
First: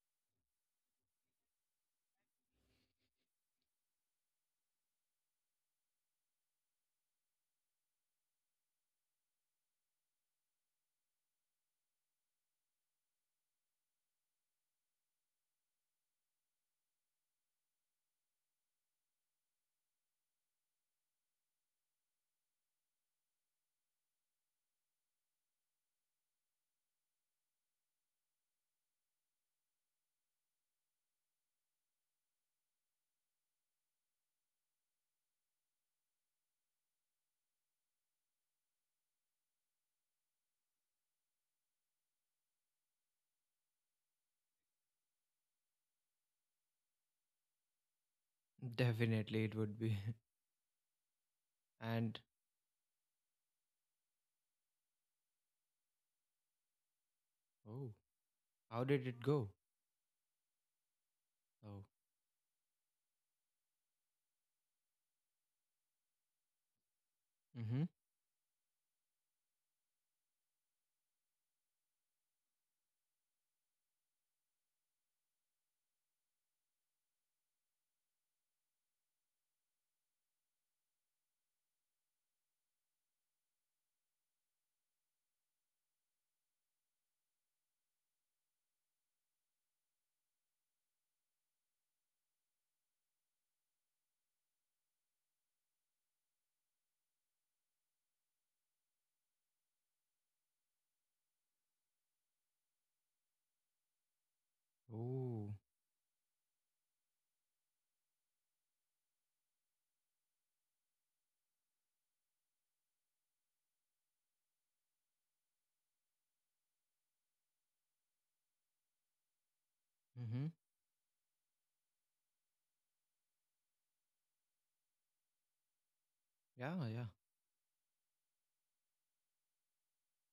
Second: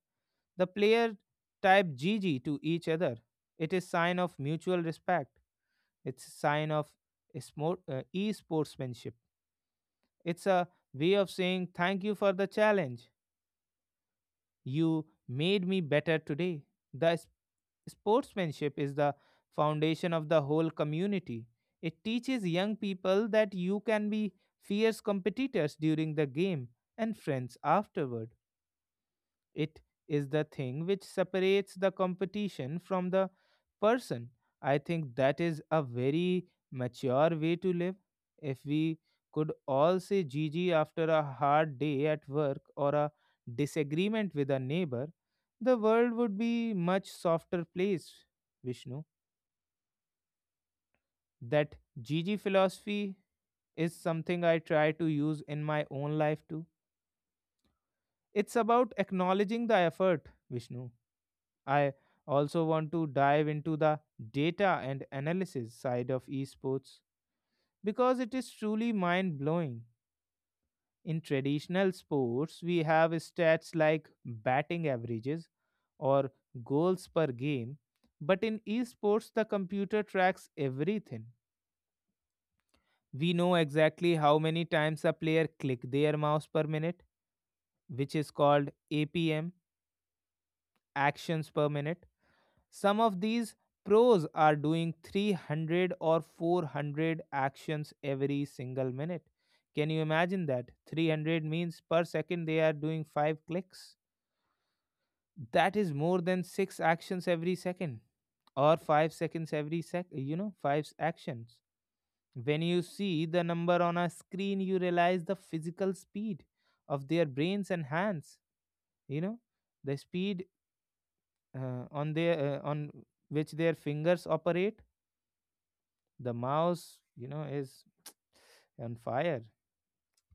Speaker 1: the player type GG to each other. It is sign of mutual respect. It's sign of e-sportsmanship. It's a way of saying thank you for the challenge. You made me better today. The sportsmanship is the foundation of the whole community. It teaches young people that you can be fierce competitors during the game and friends afterward. It is the thing which separates the competition from the person. I think that is a very mature way to live. If we could all say GG after a hard day at work or a disagreement with a neighbor, the world would be much softer place, Vishnu.
Speaker 2: definitely it would be. *laughs*
Speaker 1: That
Speaker 2: And
Speaker 1: GG philosophy is something I try to use in my own life too.
Speaker 2: oh,
Speaker 1: It's
Speaker 2: how
Speaker 1: about
Speaker 2: did it go?
Speaker 1: acknowledging the effort, Vishnu.
Speaker 2: Oh,
Speaker 1: I also want to dive into the data and analysis side of esports
Speaker 2: mm-hmm.
Speaker 1: because it is truly mind blowing. In traditional sports, we have stats like batting averages or goals per game, but in esports, the computer tracks everything. We know exactly how many times a player click their mouse per minute, which is called APM, actions per minute. Some of these pros are doing 300 or 400 actions every single minute. Can you imagine that? 300 means per second they are doing 5 clicks.
Speaker 2: Oh,
Speaker 1: That is more than 6 actions every second, or 5 seconds every sec, actions. When you see the number on a screen, you realize the physical speed of their brains and hands, you know, the speed
Speaker 2: mm-hmm.
Speaker 1: on which their fingers operate the
Speaker 2: Yeah,
Speaker 1: mouse,
Speaker 2: yeah,
Speaker 1: is on fire.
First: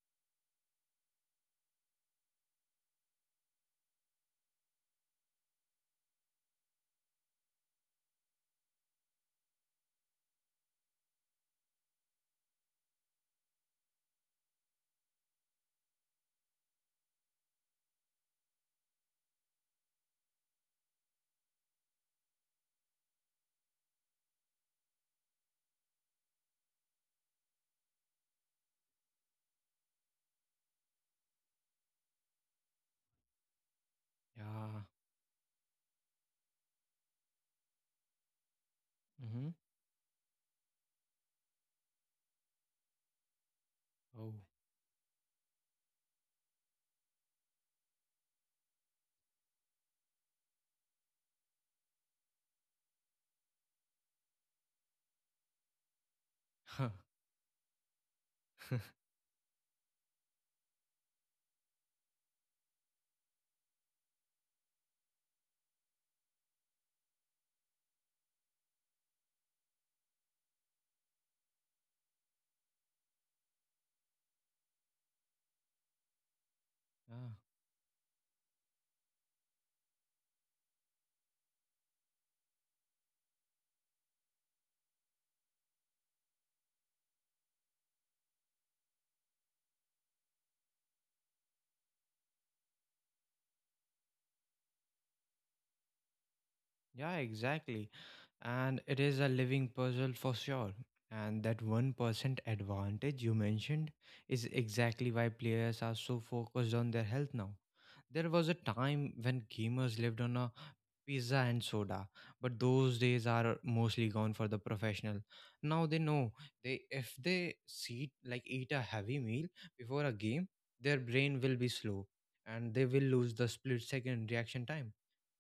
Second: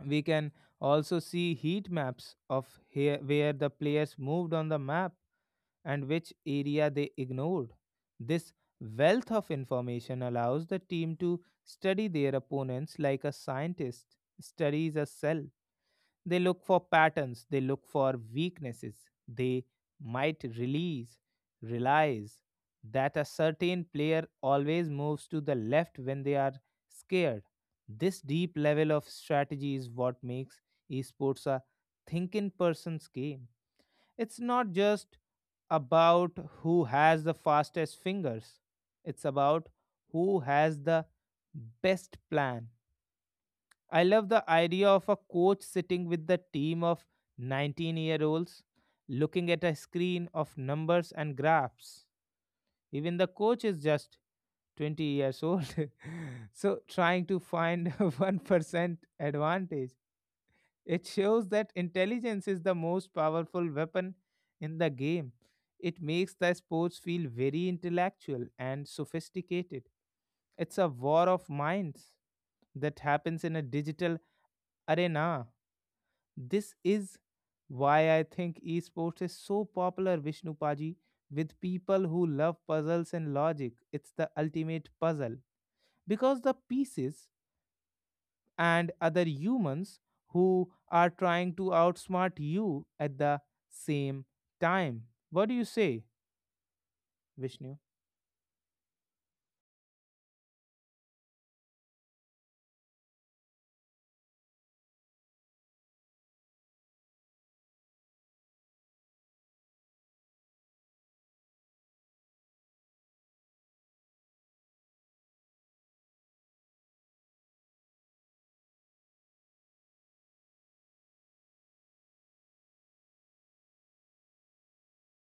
Speaker 1: We can also see heat maps of here where the players moved on the map and which area they ignored. This wealth of information allows the team to study their opponents like a scientist studies a cell. They look for patterns, they look for weaknesses. They might release, realize that a certain player always moves to the left when they are scared. This deep level of strategy is what makes esports a thinking person's game. It's not
Speaker 2: yeah.
Speaker 1: just about who has the fastest fingers, it's
Speaker 2: Mm-hmm.
Speaker 1: about who has the best plan. I love
Speaker 2: Oh,
Speaker 1: the idea of a coach sitting with the team of 19-year-olds looking at a screen of numbers and graphs. Even the coach is just 20 years old. *laughs* So
Speaker 2: *laughs*
Speaker 1: trying to find a *laughs* 1% advantage. It shows that intelligence is the most powerful weapon in the game. It makes the sports feel very intellectual and sophisticated. It's a war of minds that happens in a digital arena. This is
Speaker 2: yeah,
Speaker 1: why I think esports is so popular, Vishnu Paji, with people who love puzzles and logic. It's the ultimate puzzle because the pieces and other humans who are trying to outsmart you at the same time. What do you say,
Speaker 2: yeah.
Speaker 1: Vishnu?
Speaker 2: Exactly. And it is a living puzzle for sure. And that 1% advantage you mentioned is exactly why players are so focused on their health now. There was a time when gamers lived on a pizza and soda, but those days are mostly gone for the professional. Now they know they if they see like eat a heavy meal before a game, their brain will be slow and they will lose the split second reaction time.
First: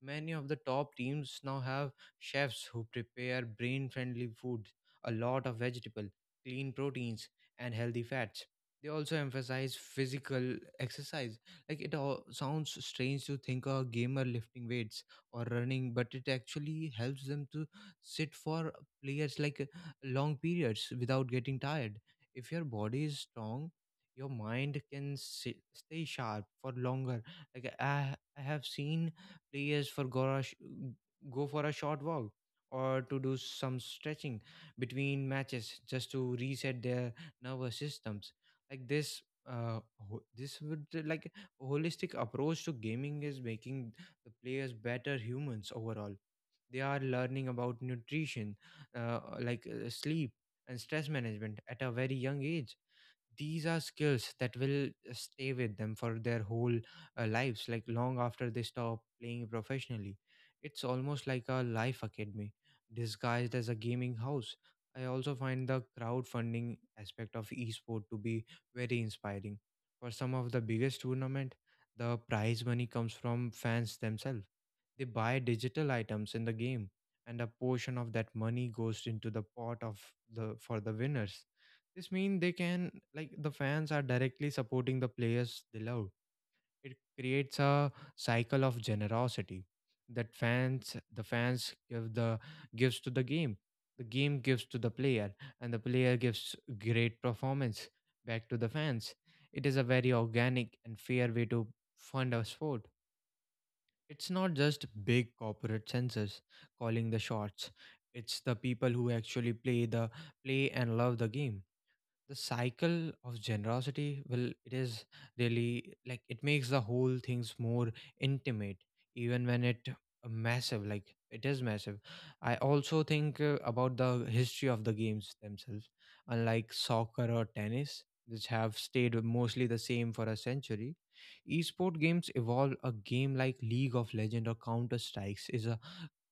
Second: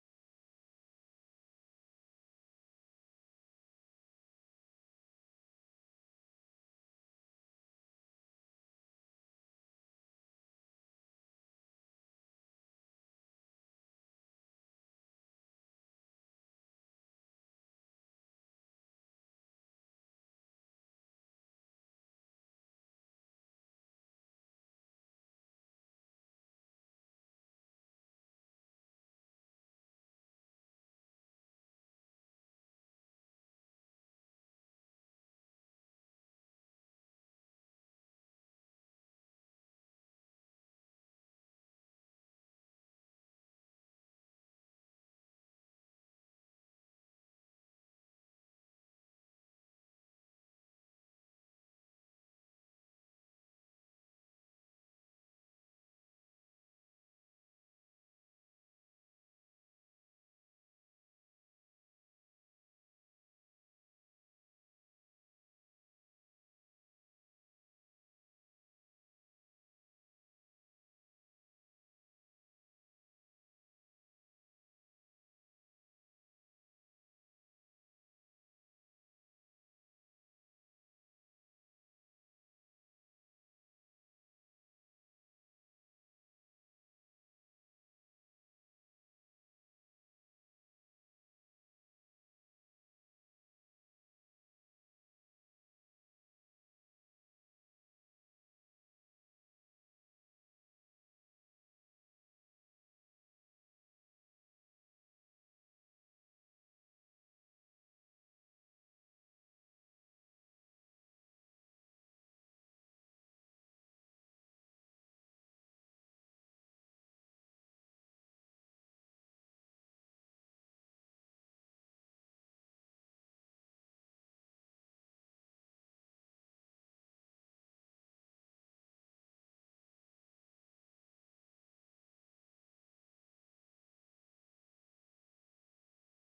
Speaker 2: Many of the top teams now have chefs who prepare brain friendly food, a lot of vegetable, clean proteins and healthy fats. They also emphasize physical exercise. Like it all sounds strange to think a gamer lifting weights or running, but it actually helps them to sit for players like long periods without getting tired. If your body is strong, your mind can stay sharp for longer. Like I have seen players for go, a sh- go for a short walk or to do some stretching between matches just to reset their nervous systems. Like uh, this would like holistic approach to gaming is making the players better humans overall. They are learning about nutrition, sleep and stress management at a very young age. These are skills that will stay with them for their whole lives, like long after they stop playing professionally. It's almost like a life academy disguised as a gaming house. I also find the crowdfunding aspect of esport to be very inspiring. For some of the biggest tournament, the prize money comes from fans themselves. They buy digital items in the game and a portion of that money goes into the pot of the for the winners. This means they can, like, the fans are directly supporting the players they love. It creates a cycle of generosity that the fans gives to the game gives to the player, and the player gives great performance back to the fans. It is a very organic and fair way to fund a sport. It's not just big corporate censors calling the shots. It's the people who actually play and love the game. The cycle of generosity, well, it is really like it makes the whole things more intimate even when it massive, like it is massive. I also think about the history of the games themselves. Unlike soccer or tennis, which have stayed mostly the same for a century, esport games evolve. A game like league of legend or counter strikes is a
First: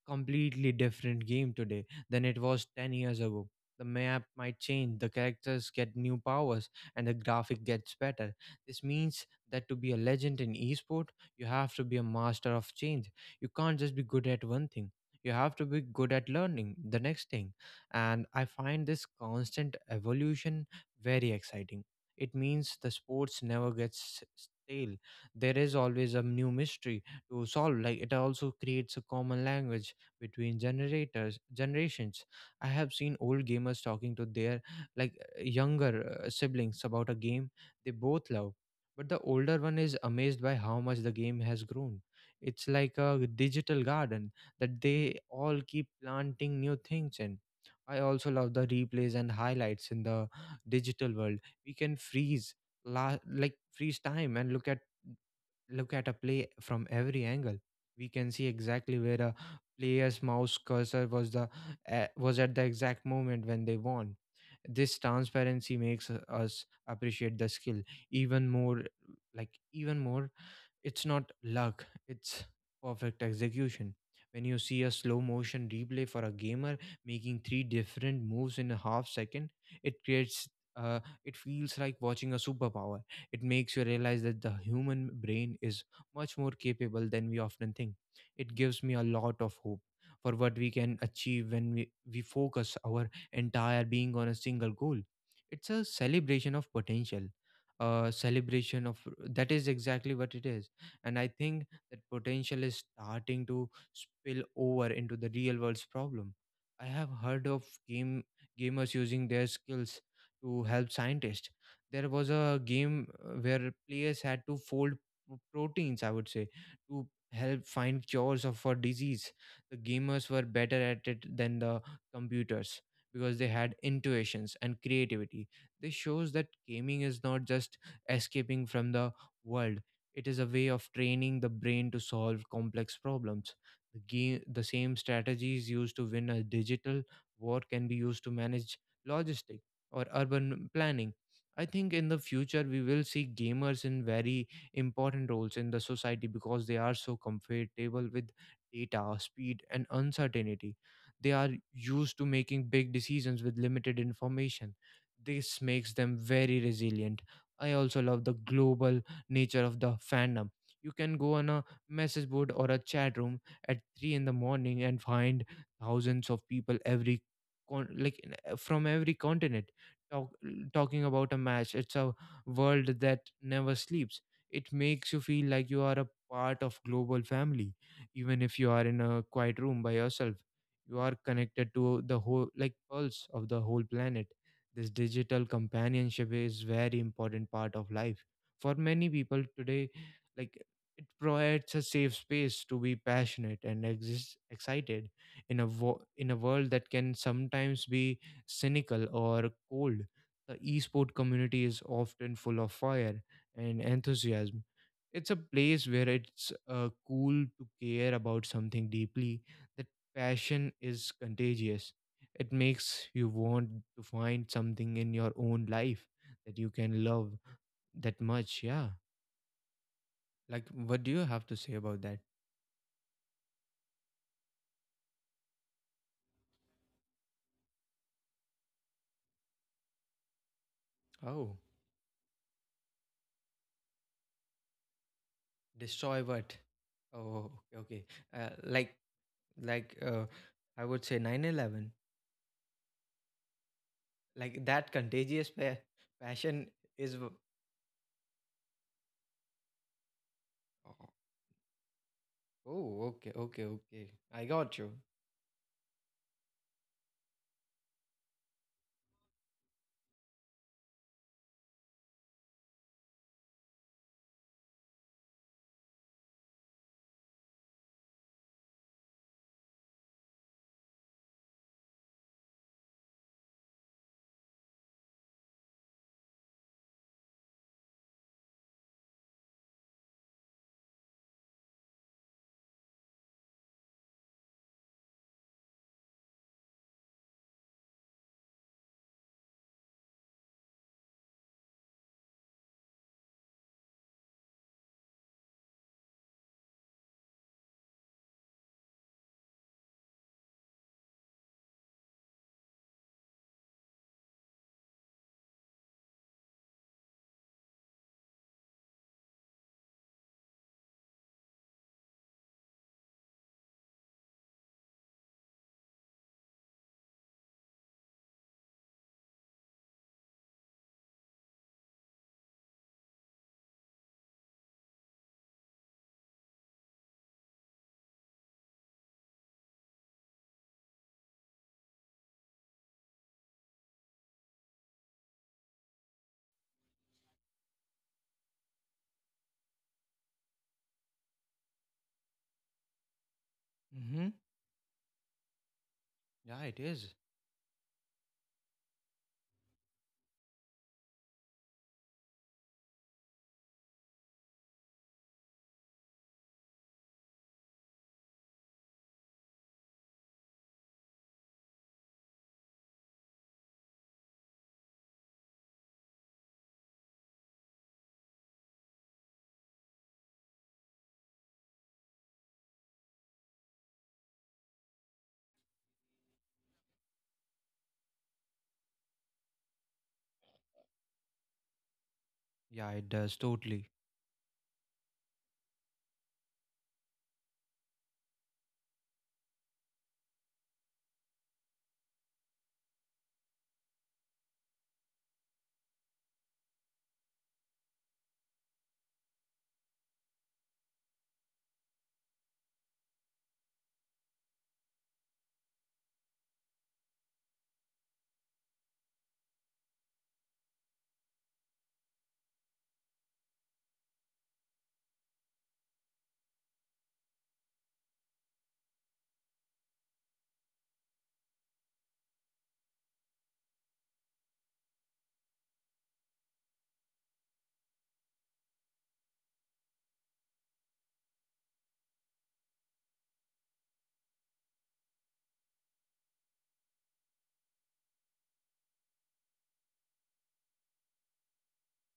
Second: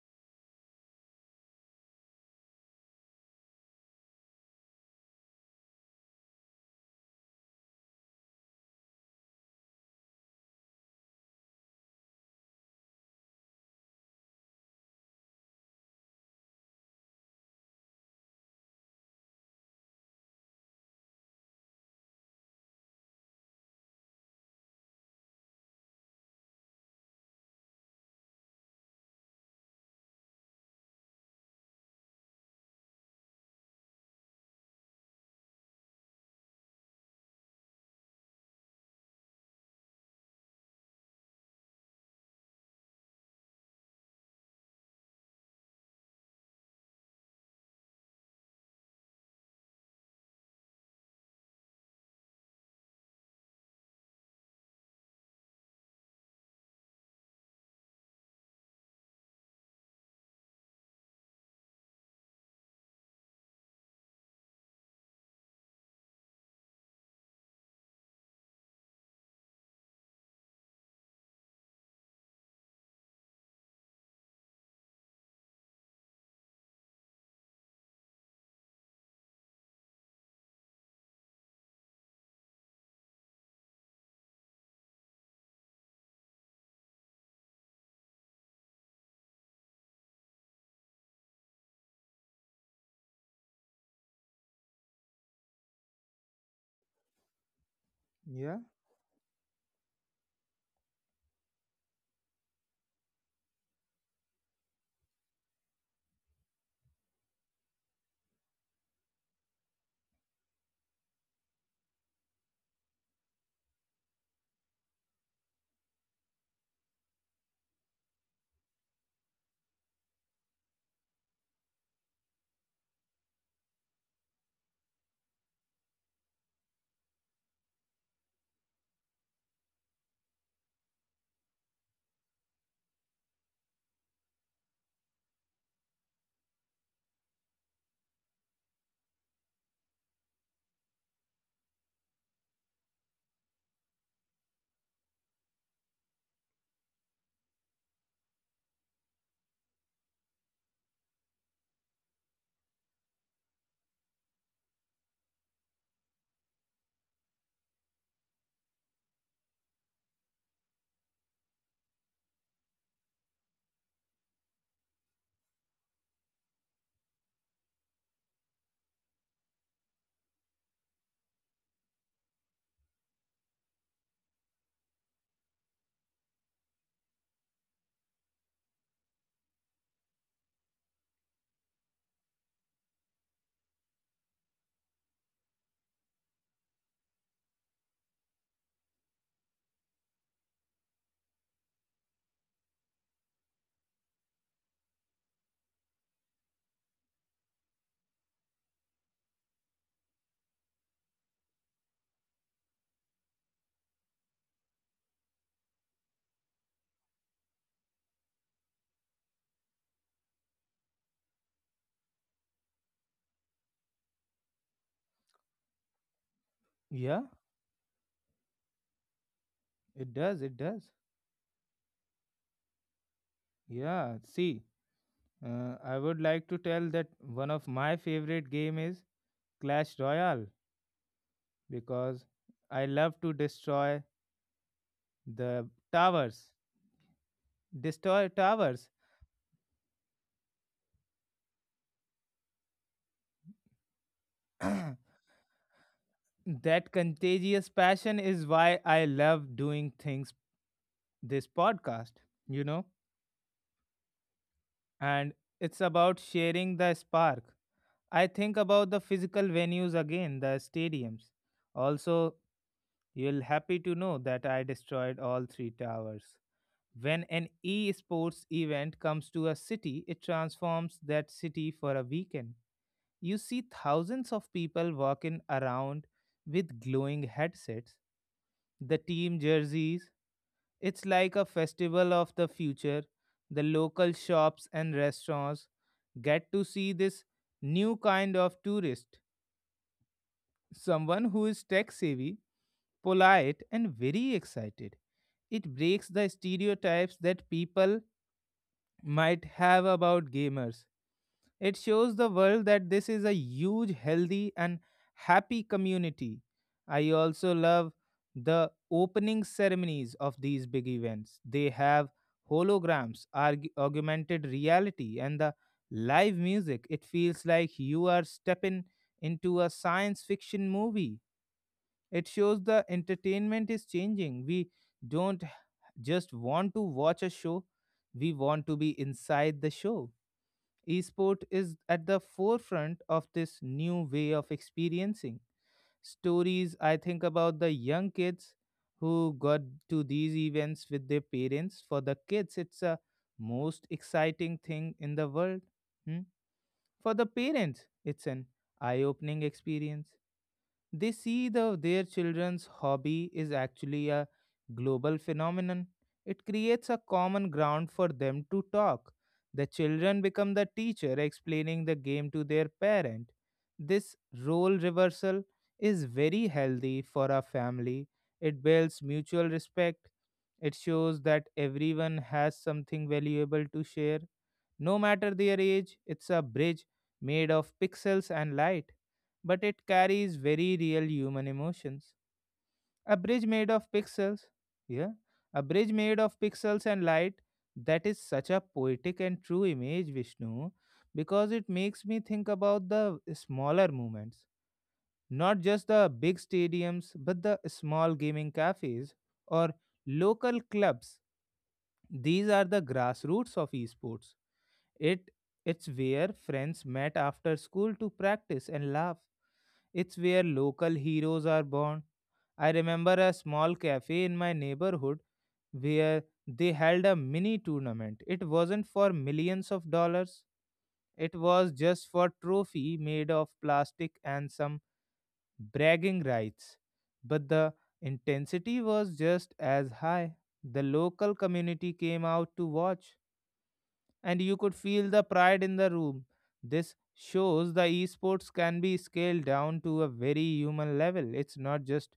Speaker 2: completely different game today than it was 10 years ago. The map might change, the characters get new powers, and the graphic gets better. This means that to be a legend in esport, you have to be a master of change. You can't just be good at one thing. You have to be good at learning the next thing. And I find this constant evolution very exciting. It means the sports never gets stale. There is always a new mystery to solve. Like it also creates a common language between generators generations. I have seen old gamers talking to their like younger siblings about a game they both love, but the older one is amazed by how much the game has grown. It's like a digital garden that they all keep planting new things in. I also love the replays and highlights in the digital world. We can freeze la- like freeze time and look at a play from every angle. We can see exactly where a player's mouse cursor was at the exact moment when they won. This transparency makes us appreciate the skill even more, like even more. It's not luck, it's perfect execution. When you see a slow motion replay for a gamer making three different moves in a half second, it creates uh, it feels like watching a superpower. It makes you realize that the human brain is much more capable than we often think. It gives me a lot of hope for what we can achieve when we focus our entire being on a single goal. It's a celebration of potential, a
Speaker 1: Yeah,
Speaker 2: celebration of That is exactly what it is, and I think that potential is starting to spill over into the real world's problem. I have heard of gamers using their skills to help scientists. There was a game where players had to fold proteins, I would say, to help find cures of for disease. The gamers were better at it than the computers because they had intuitions and creativity. This shows that gaming is not just escaping from the world. It is a way of training the brain to solve complex problems. The same strategies used to win a digital war can be used to manage logistics or urban planning. I think in the future we will see gamers in very important roles in the society because they are so comfortable with data, speed, and uncertainty. They are used to making big decisions with limited information. This makes them very resilient. I also love the global nature of the fandom. You can go on a message board or a chat room at 3 in the morning and find thousands of people every from every continent talk, talking about a match. It's a world that never sleeps. It makes you feel like you are a part of global family. Even if you are in a quiet room by yourself, you are connected to the whole, like, pulse of the whole planet. This digital companionship is very important part of life for many people today. Like, it provides a safe space to be passionate and exist excited in a in a world that can sometimes be cynical or cold. The esport community is often full of fire and enthusiasm. It's a place where it's cool to care about something deeply. That passion is contagious. It makes you want to find something in your own life that you can
Speaker 1: yeah,
Speaker 2: love that much, yeah.
Speaker 1: it does. It
Speaker 2: Like,
Speaker 1: does.
Speaker 2: what do you have to say about that?
Speaker 1: Yeah, see, I would like to tell that one of my favorite game is Clash Royale.
Speaker 2: Oh,
Speaker 1: Because I love to destroy the
Speaker 2: destroy
Speaker 1: towers.
Speaker 2: what? Oh, okay. Okay.
Speaker 1: Destroy towers.
Speaker 2: Like, like, uh, I would say 9/11. Like, that contagious passion
Speaker 1: That
Speaker 2: is.
Speaker 1: contagious passion is why I love doing things this podcast, you know,
Speaker 2: Oh, okay, okay, okay. I got you.
Speaker 1: and it's about sharing the spark. I think about the physical venues again, the stadiums. Also, you'll happy to know that I destroyed all three towers. When an e-sports event comes to a city, it transforms that city for a weekend. You see thousands of people walking around with glowing headsets, the team jerseys. It's like a festival of the future. The local shops and restaurants get to see this new kind of tourist, someone who is tech savvy, polite, and very excited. It breaks the stereotypes that people might have about gamers. It shows the world that this is a huge, healthy, and happy community. I also love the opening ceremonies of these big events. They have holograms, augmented reality, and the live music. It feels like you are stepping into a science fiction movie. It shows the entertainment is changing. We don't just want to watch a show, we want to be inside the show. Esport is at the forefront of this new way of experiencing stories. I think about the young kids who got to these events with their parents. For the kids, it's a most
Speaker 2: Mm-hmm.
Speaker 1: exciting thing in the world. Hmm?
Speaker 2: Yeah, it is.
Speaker 1: For the parents, it's an eye opening experience. They see the their children's hobby is actually a global phenomenon. It creates a common ground for them to talk. The children become the teacher explaining the game to their parent. This role reversal is very healthy for a family. It builds mutual respect. It shows that everyone has something valuable to share no matter their age. It's a bridge made of pixels and light, but it carries very real human emotions.
Speaker 2: Yeah, it
Speaker 1: A
Speaker 2: does
Speaker 1: bridge made of
Speaker 2: totally.
Speaker 1: pixels, yeah, a bridge made of pixels and light. That is such a poetic and true image, Vishnu, because it makes me think about the smaller moments, not just the big stadiums, but the small gaming cafes or local clubs. These are the grassroots of esports. It it's where friends met after school to practice and laugh. It's where local heroes are born. I remember a small cafe in my neighborhood where they held a mini tournament. It wasn't for millions of dollars. It was just for trophy made of plastic and some bragging rights. But the intensity was just as high. The local community came out to watch and you could feel the pride in the room. This shows the esports can be scaled down to a very human level. It's not just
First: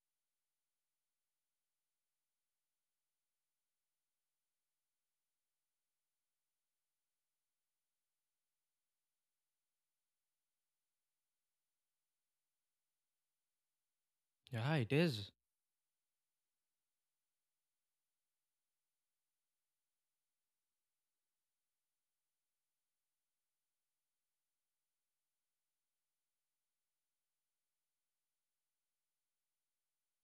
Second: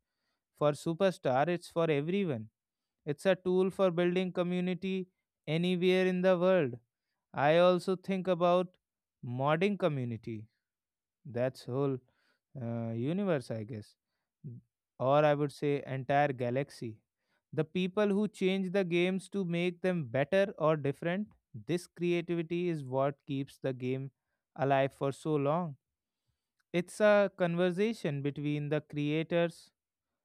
Speaker 1: for superstar, it's for everyone. It's a tool for building community anywhere in the world. I also think about modding community. That's whole universe, I guess,
Speaker 2: Yeah, it
Speaker 1: or
Speaker 2: is.
Speaker 1: I would say entire galaxy. The people who change the games to make them better or different, this creativity is what keeps the game alive for so long. It's a conversation between the creators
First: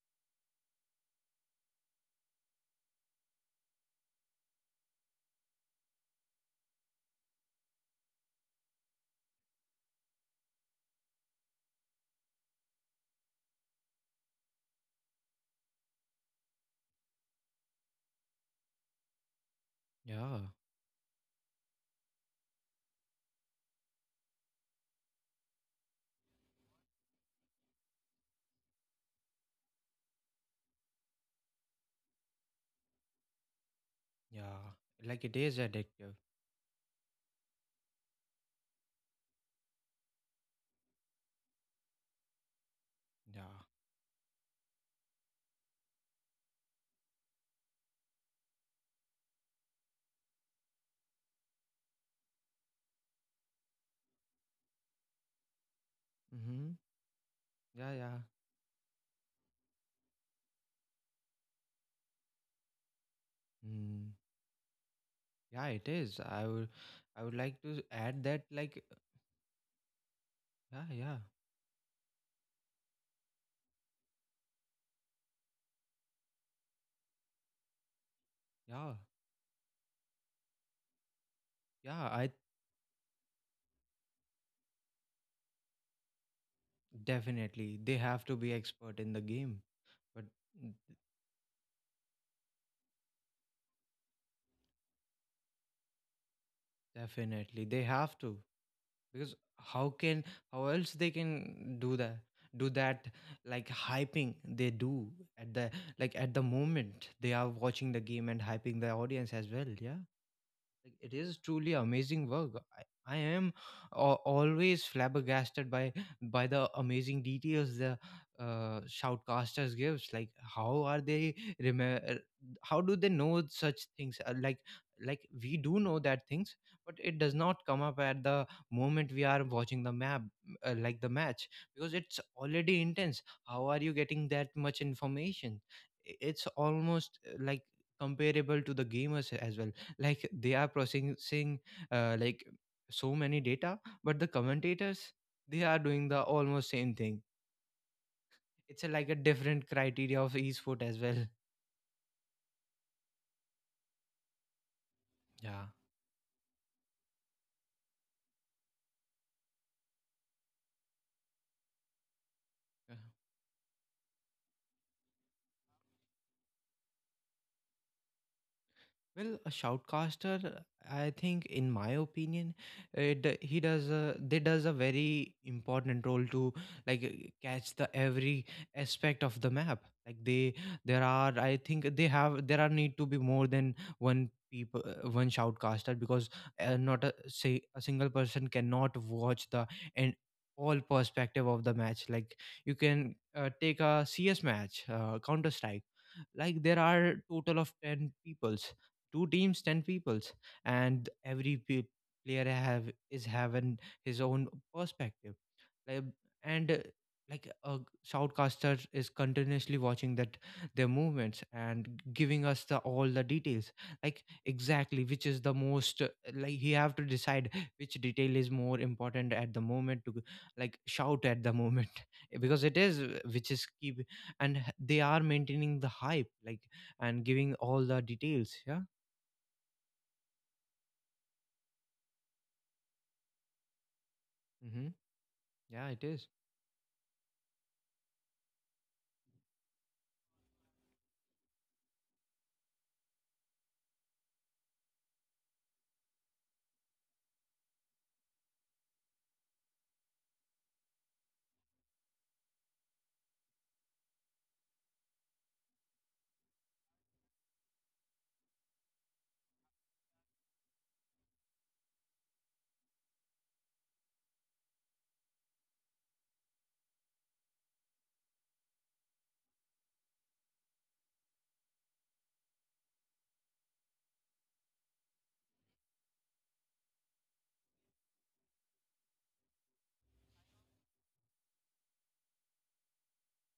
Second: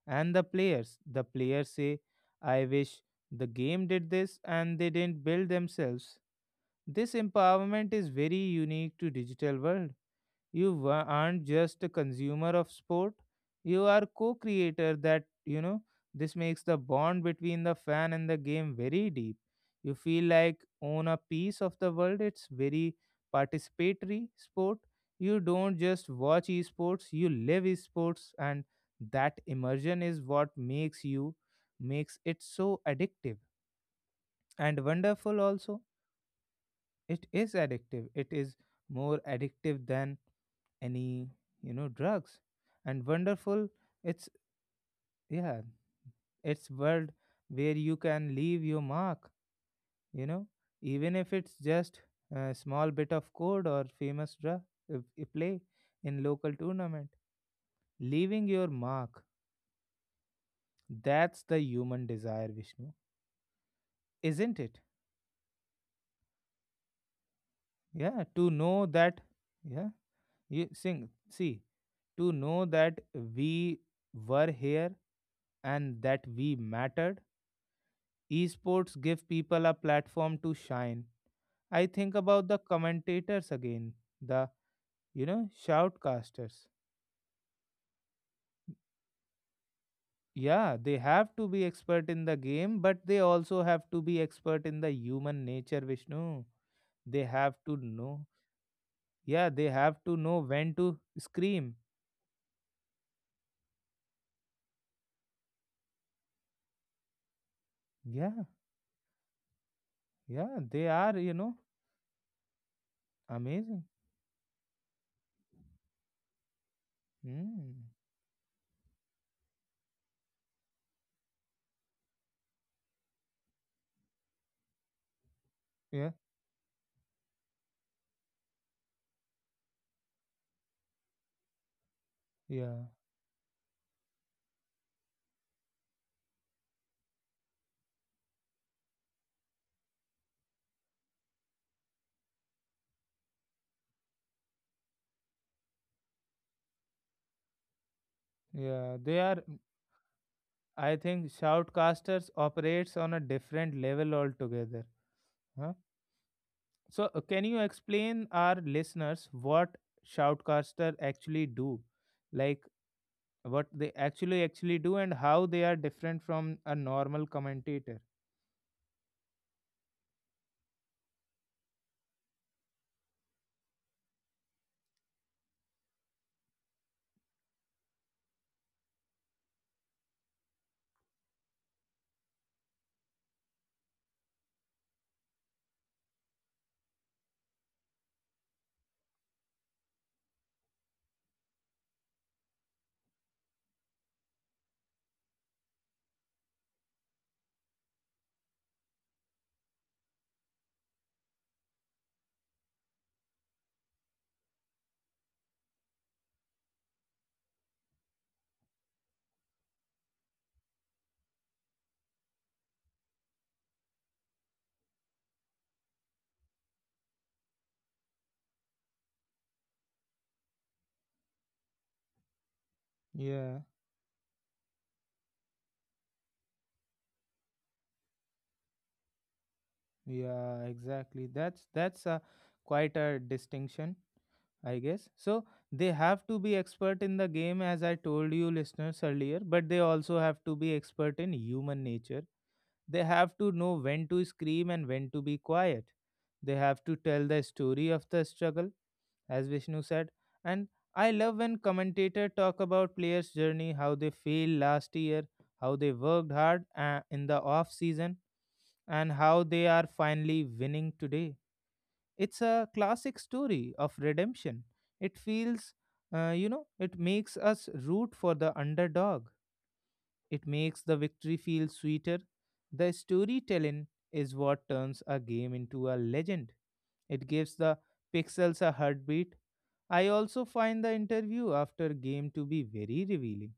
Speaker 1: and the players. The players say, I wish the game did this, and they didn't build themselves. This empowerment is very unique to digital world. Aren't just a consumer of sport, you are co-creator. That You know, this makes the bond between the fan and the game very deep. You feel
Speaker 2: Yeah,
Speaker 1: like own a piece of the world. It's very participatory sport. You don't just watch esports, you live esports. And that immersion is what makes it so addictive
Speaker 2: yeah.
Speaker 1: and
Speaker 2: Like, it
Speaker 1: wonderful
Speaker 2: is
Speaker 1: also.
Speaker 2: addictive.
Speaker 1: It is addictive. It is more addictive than any, drugs, and
Speaker 2: Yeah.
Speaker 1: wonderful. It's yeah it's world where you can leave your mark, you know, even if it's just a small bit of code or famous drug play in local
Speaker 2: Mm-hmm.
Speaker 1: tournament.
Speaker 2: Yeah, yeah.
Speaker 1: Leaving your mark, that's the human desire, Vishnu,
Speaker 2: Mm.
Speaker 1: isn't it?
Speaker 2: Yeah, it is. I would like to add
Speaker 1: Yeah,
Speaker 2: that,
Speaker 1: to
Speaker 2: like,
Speaker 1: know that, yeah you
Speaker 2: yeah,
Speaker 1: sing
Speaker 2: yeah,
Speaker 1: see to know that we were here and that we mattered.
Speaker 2: yeah,
Speaker 1: Esports give people a platform to shine. I
Speaker 2: yeah.
Speaker 1: think
Speaker 2: I
Speaker 1: about the commentators again, the shoutcasters.
Speaker 2: definitely they have to be expert in the game, but n-
Speaker 1: Yeah, they have to be expert in the game, but they also have to be expert in the human nature, Vishnu. They have
Speaker 2: definitely
Speaker 1: to
Speaker 2: they have
Speaker 1: know.
Speaker 2: to because
Speaker 1: Yeah, they
Speaker 2: how
Speaker 1: have to
Speaker 2: can
Speaker 1: know
Speaker 2: how
Speaker 1: when
Speaker 2: else
Speaker 1: to
Speaker 2: they
Speaker 1: scream.
Speaker 2: can do that? Do that, like, hyping they do at the like at the moment they are watching the game and
Speaker 1: Yeah,
Speaker 2: hyping the audience as well. Yeah,
Speaker 1: yeah, they
Speaker 2: like, it
Speaker 1: are,
Speaker 2: is truly amazing work. I am
Speaker 1: amazing.
Speaker 2: always flabbergasted by the amazing details
Speaker 1: Mm.
Speaker 2: the shoutcasters gives. Like, how are they remember? How do they know such things? Like we do know
Speaker 1: Yeah,
Speaker 2: that things, but it does not come up at the moment we are watching the map, like the match, because it's already
Speaker 1: yeah,
Speaker 2: intense. How are you getting that much information? It's almost like comparable to the gamers as well. Like, they are processing like so many data, but the commentators, they are doing the almost same thing. It's a,
Speaker 1: yeah.
Speaker 2: like, a
Speaker 1: They are
Speaker 2: different criteria of esport
Speaker 1: I
Speaker 2: as well,
Speaker 1: think shoutcasters operates on a different level altogether.
Speaker 2: yeah.
Speaker 1: Huh. So, can you explain our listeners what shoutcaster actually do? Like what they actually do and how they are different from a normal commentator.
Speaker 2: Well, a shoutcaster, I think, in my opinion, he does they does a very important role to like catch the every aspect of the map. Like they, there are, I think they have there are need to be more than one people, one shoutcaster, because not a say a single person cannot watch the and all perspective of the match. Like, you can take a CS match, Counter Strike. Like, there are total of 10 people, two teams, ten peoples, and every player have is having his own perspective. Like, and like a shoutcaster is continuously watching that their movements and giving us the all the details, like, exactly which is the most like he have to decide which detail is more important at the moment to, like, shout at the moment *laughs* because it is which
Speaker 1: Yeah,
Speaker 2: is keep, and they are maintaining the hype, like, and giving all the details, yeah.
Speaker 1: yeah, exactly. That's a quite a distinction, I
Speaker 2: Mm-hmm.
Speaker 1: guess. So,
Speaker 2: Yeah,
Speaker 1: they
Speaker 2: it
Speaker 1: have
Speaker 2: is.
Speaker 1: to be expert in the game as I told you listeners earlier, but they also have to be expert in human nature. They have to know when to scream and when to be quiet. They have to tell the story of the struggle, as Vishnu said. And I love when commentators talk about players' journey, how they failed last year, how they worked hard in the off season, and how they are finally winning today. It's a classic story of redemption. It feels, you know, it makes us root for the underdog. It makes the victory feel sweeter. The storytelling is what turns a game into a legend. It gives the pixels a heartbeat. I also find the interview after game to be very revealing.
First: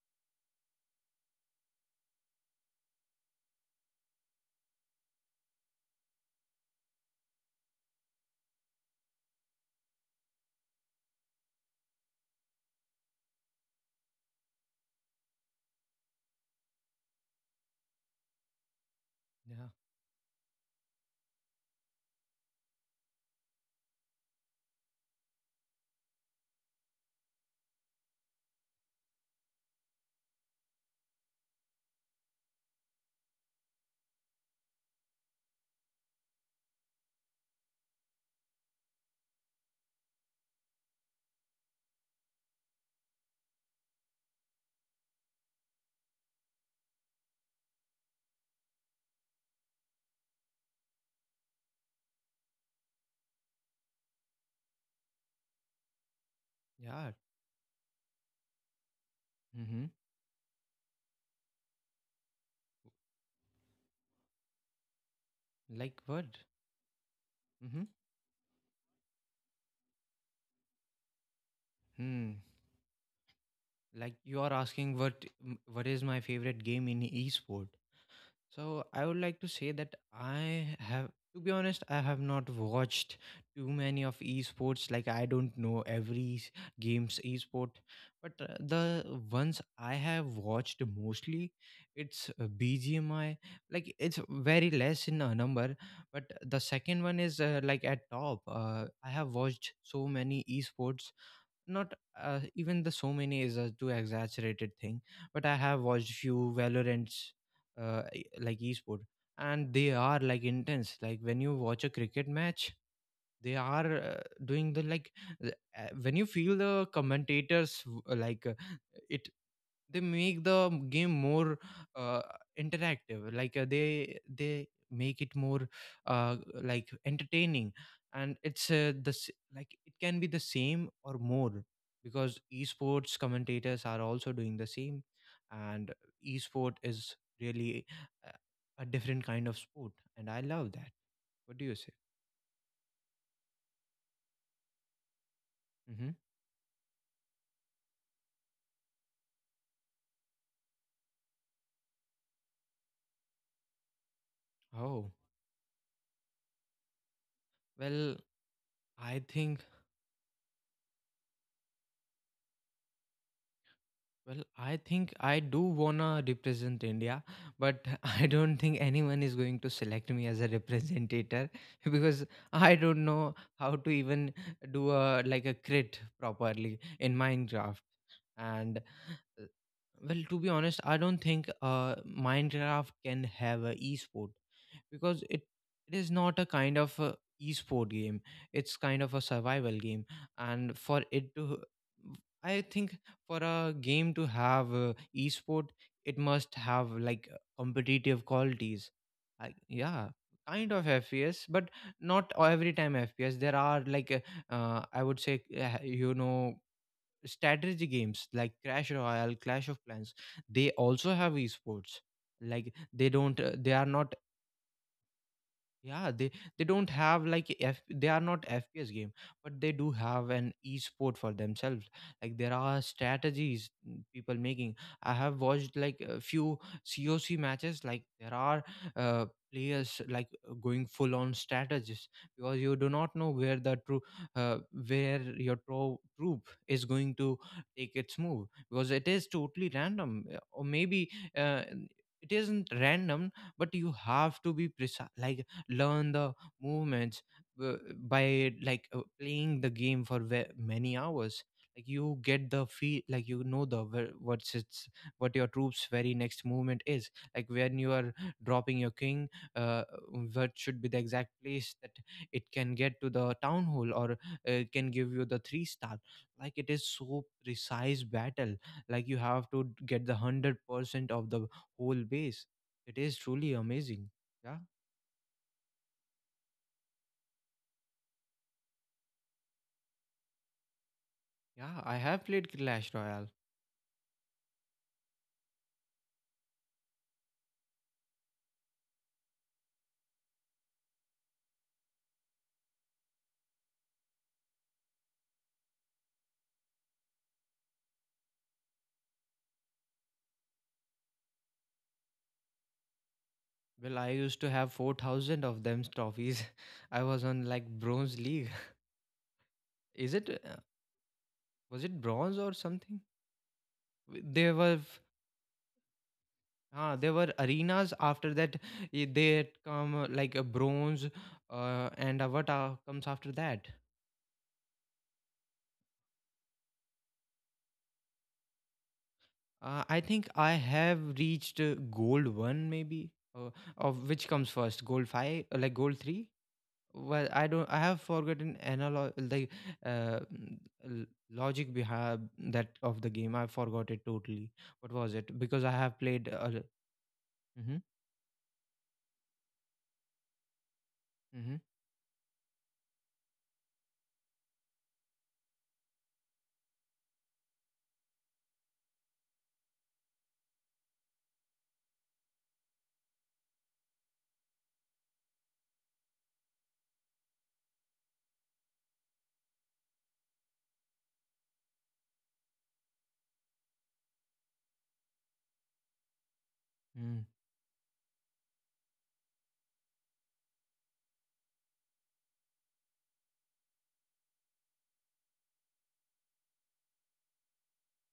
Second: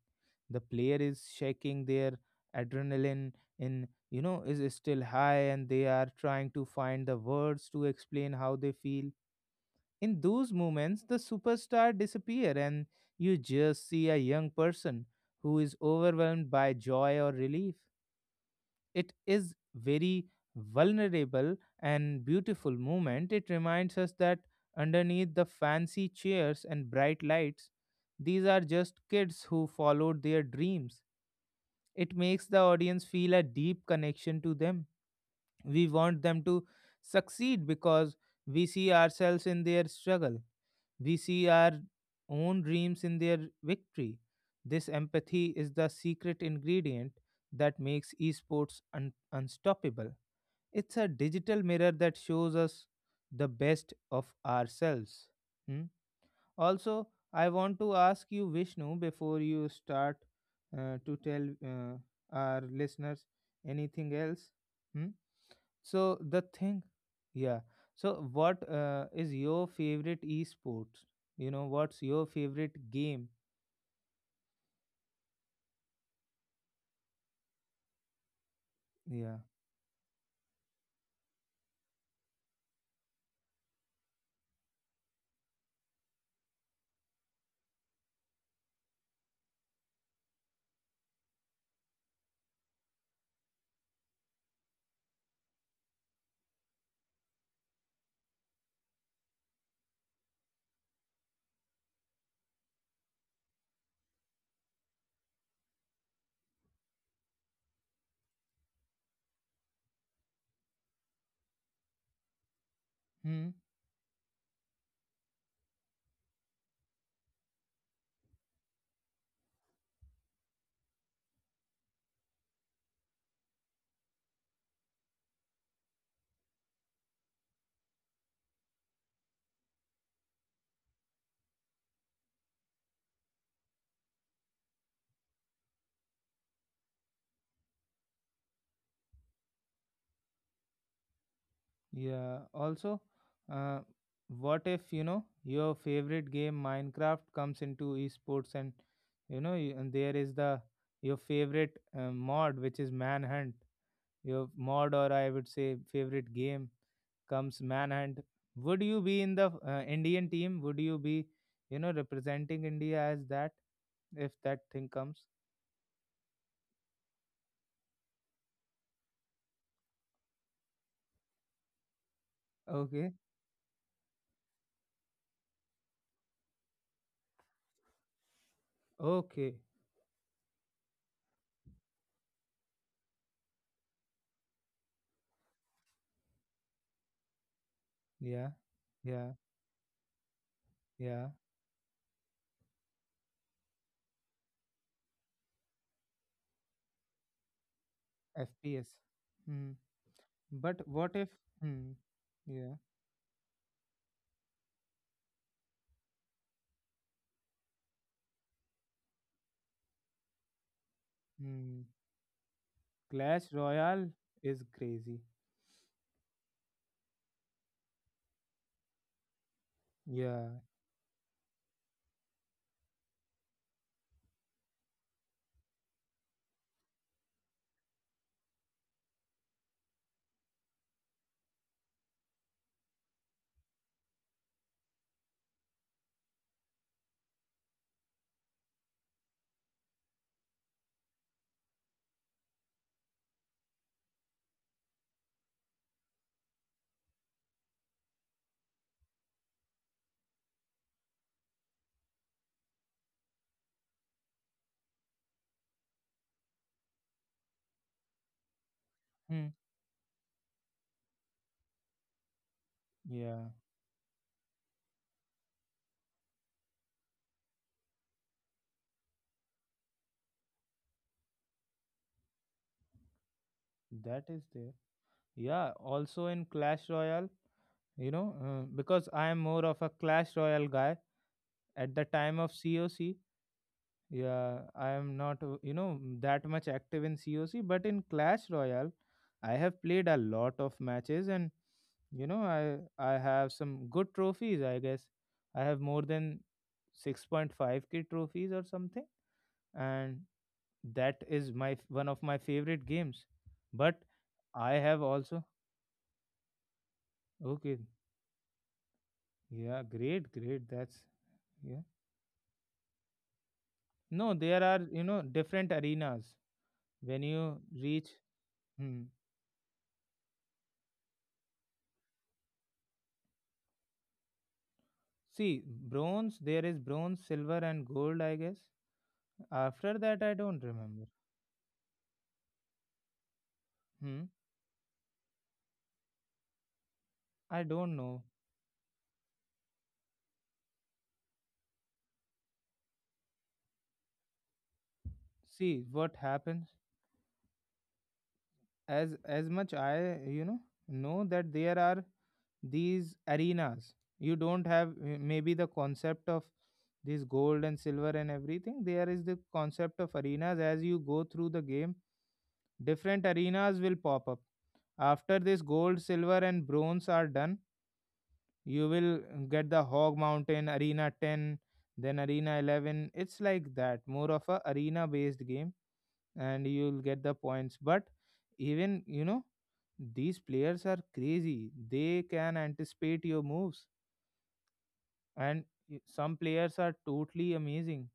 Speaker 1: The player is shaking, their adrenaline, in is still high, and they are trying to find the words to explain how they feel. In those moments, the superstar disappear and you just see a young person who is overwhelmed by joy or relief. It is
Speaker 2: Yeah.
Speaker 1: very vulnerable and beautiful moment. It reminds us that underneath the fancy chairs and bright lights, these are just kids who followed their dreams. It makes the audience feel a deep connection to them. We want them to succeed because we see ourselves in their struggle. We see our own dreams in their victory. This empathy is the secret ingredient that makes esports unstoppable. It's a digital mirror that shows us the best of ourselves. Hmm? Also,
Speaker 2: Yeah.
Speaker 1: I want to ask you, Vishnu, before you
Speaker 2: Mm-hmm.
Speaker 1: start to tell our listeners anything else. Hmm?
Speaker 2: Like
Speaker 1: So
Speaker 2: what?
Speaker 1: the thing, yeah.
Speaker 2: Mm-hmm.
Speaker 1: So what is your favorite esports? You know, what's your
Speaker 2: Hmm.
Speaker 1: favorite game?
Speaker 2: Like, you are asking what what is my favorite game in e-sport? So I would
Speaker 1: Yeah.
Speaker 2: like to say that I have to be honest, I have not watched too many of esports. Like, I don't know every game's esport, but the ones I have watched mostly, it's BGMI. Like, it's very less in a number, but the second one is like at top. I have watched so many esports, not even the so many is a too exaggerated thing, but I have watched few valorants like esport, and they are like intense, like when you watch a cricket match,
Speaker 1: Hmm.
Speaker 2: they are doing the like when you feel the commentators it they make the game more uh, interactive, like, they they make it more like entertaining, and it's like, it can be the same or more because esports commentators are also doing the same, and esport is really uh, a different kind of sport, and I love that. What do you say?
Speaker 1: Yeah. Also, uh, what if you know your
Speaker 2: hmm
Speaker 1: favorite game Minecraft comes into esports, and and there is the your favorite mod which is Manhunt. Your mod,
Speaker 2: oh
Speaker 1: or I would say favorite game, comes
Speaker 2: well
Speaker 1: Manhunt. Would you
Speaker 2: i
Speaker 1: be in the
Speaker 2: think
Speaker 1: Indian team? Would you be, you know, representing India as that, if
Speaker 2: well,
Speaker 1: that
Speaker 2: I
Speaker 1: thing
Speaker 2: think
Speaker 1: comes?
Speaker 2: I do wanna represent India, but *laughs* I don't think anyone is going to select me as a representative *laughs* because I don't
Speaker 1: Okay.
Speaker 2: know how to even do a like a crit properly in Minecraft. And uh,
Speaker 1: Okay.
Speaker 2: well, to be honest, I don't think Minecraft can have a esport because it is not a kind of a e-sport game.
Speaker 1: Yeah.
Speaker 2: It's kind of a
Speaker 1: Yeah.
Speaker 2: survival game, and for
Speaker 1: Yeah.
Speaker 2: it to, I think, for a game to have e-sport, it must have like competitive qualities.
Speaker 1: FPS. Hmm.
Speaker 2: Yeah, kind
Speaker 1: But
Speaker 2: of
Speaker 1: what if?
Speaker 2: fps, but
Speaker 1: Hmm.
Speaker 2: not every
Speaker 1: Yeah.
Speaker 2: time fps. There are like I would say, you know, strategy games like crash royale clash of clans. They also have
Speaker 1: Hmm.
Speaker 2: esports. Like,
Speaker 1: Clash
Speaker 2: they are
Speaker 1: Royale
Speaker 2: not,
Speaker 1: is crazy.
Speaker 2: yeah, they don't have like F, they are not FPS game, but they do have
Speaker 1: Yeah.
Speaker 2: an e-sport for themselves. Like, there are strategies, mm, people making. I have watched like a few COC matches. Like, there are uh, players like going full on strategies because you do not know where the true uh, where your troop is going to take its move because it is totally random, or maybe uh, it isn't random, but you have to be precise, like, learn the movements uh, by, like, playing the game for many hours. Like, you get the feel, like, you know the what's its what your troops very next movement is, like when you are dropping your king,
Speaker 1: Hmm.
Speaker 2: uh, what should be the exact place that it can get to the
Speaker 1: Yeah.
Speaker 2: town hall, or it can give you the three star. Like, it is so precise battle. Like, you have to get the 100% of the whole base. It is truly amazing.
Speaker 1: That is
Speaker 2: Yeah.
Speaker 1: there. Yeah. Also in Clash Royale, because I am more of a Clash Royale guy
Speaker 2: Yeah,
Speaker 1: at
Speaker 2: I
Speaker 1: the
Speaker 2: have
Speaker 1: time
Speaker 2: played
Speaker 1: of
Speaker 2: Clash
Speaker 1: COC.
Speaker 2: Royale.
Speaker 1: Yeah, I am not, you know, that much active in COC, but in Clash Royale, I have played a lot of matches and, you know, I have some good trophies, I guess. I have more than 6.5K trophies or something, and that is my one of my favorite games.
Speaker 2: Well,
Speaker 1: But
Speaker 2: I used to have
Speaker 1: I have
Speaker 2: 4,000
Speaker 1: also.
Speaker 2: of them trophies. *laughs* I was on like
Speaker 1: Okay,
Speaker 2: bronze league.
Speaker 1: yeah,
Speaker 2: *laughs* Is
Speaker 1: great,
Speaker 2: it
Speaker 1: great. That's. Yeah.
Speaker 2: was it bronze or something? W-
Speaker 1: No,
Speaker 2: There
Speaker 1: there
Speaker 2: were
Speaker 1: are,
Speaker 2: f-
Speaker 1: different arenas
Speaker 2: ah, there
Speaker 1: when
Speaker 2: were
Speaker 1: you
Speaker 2: arenas
Speaker 1: reach.
Speaker 2: after that.
Speaker 1: Hmm.
Speaker 2: Eh, they had come like a bronze, and what comes after that?
Speaker 1: See, bronze, there is bronze, silver, and gold, I guess. After
Speaker 2: I
Speaker 1: that,
Speaker 2: think
Speaker 1: I
Speaker 2: I
Speaker 1: don't
Speaker 2: have
Speaker 1: remember.
Speaker 2: reached gold 1 maybe, uh, of which
Speaker 1: Hmm.
Speaker 2: comes first, gold 5, like gold 3. Well, I
Speaker 1: I
Speaker 2: don't I
Speaker 1: don't
Speaker 2: have
Speaker 1: know.
Speaker 2: forgotten analog, like, uh, mm, l- logic behind that of the game. I forgot it totally. What was it, because I
Speaker 1: See
Speaker 2: have
Speaker 1: what
Speaker 2: played,
Speaker 1: happens.
Speaker 2: mm-hmm,
Speaker 1: As much I, know that
Speaker 2: mm-hmm,
Speaker 1: there are these arenas. You don't have maybe the concept of this gold and silver and everything. There is the concept of arenas. As you go through the game, different arenas will pop up. After this gold, silver, and bronze are done, you will get the hog mountain arena 10, then arena 11. It's like that, more of a arena based game, and you'll get
Speaker 2: mm.
Speaker 1: the points. But even you know, these players are crazy, they can anticipate your moves. And some players are totally amazing.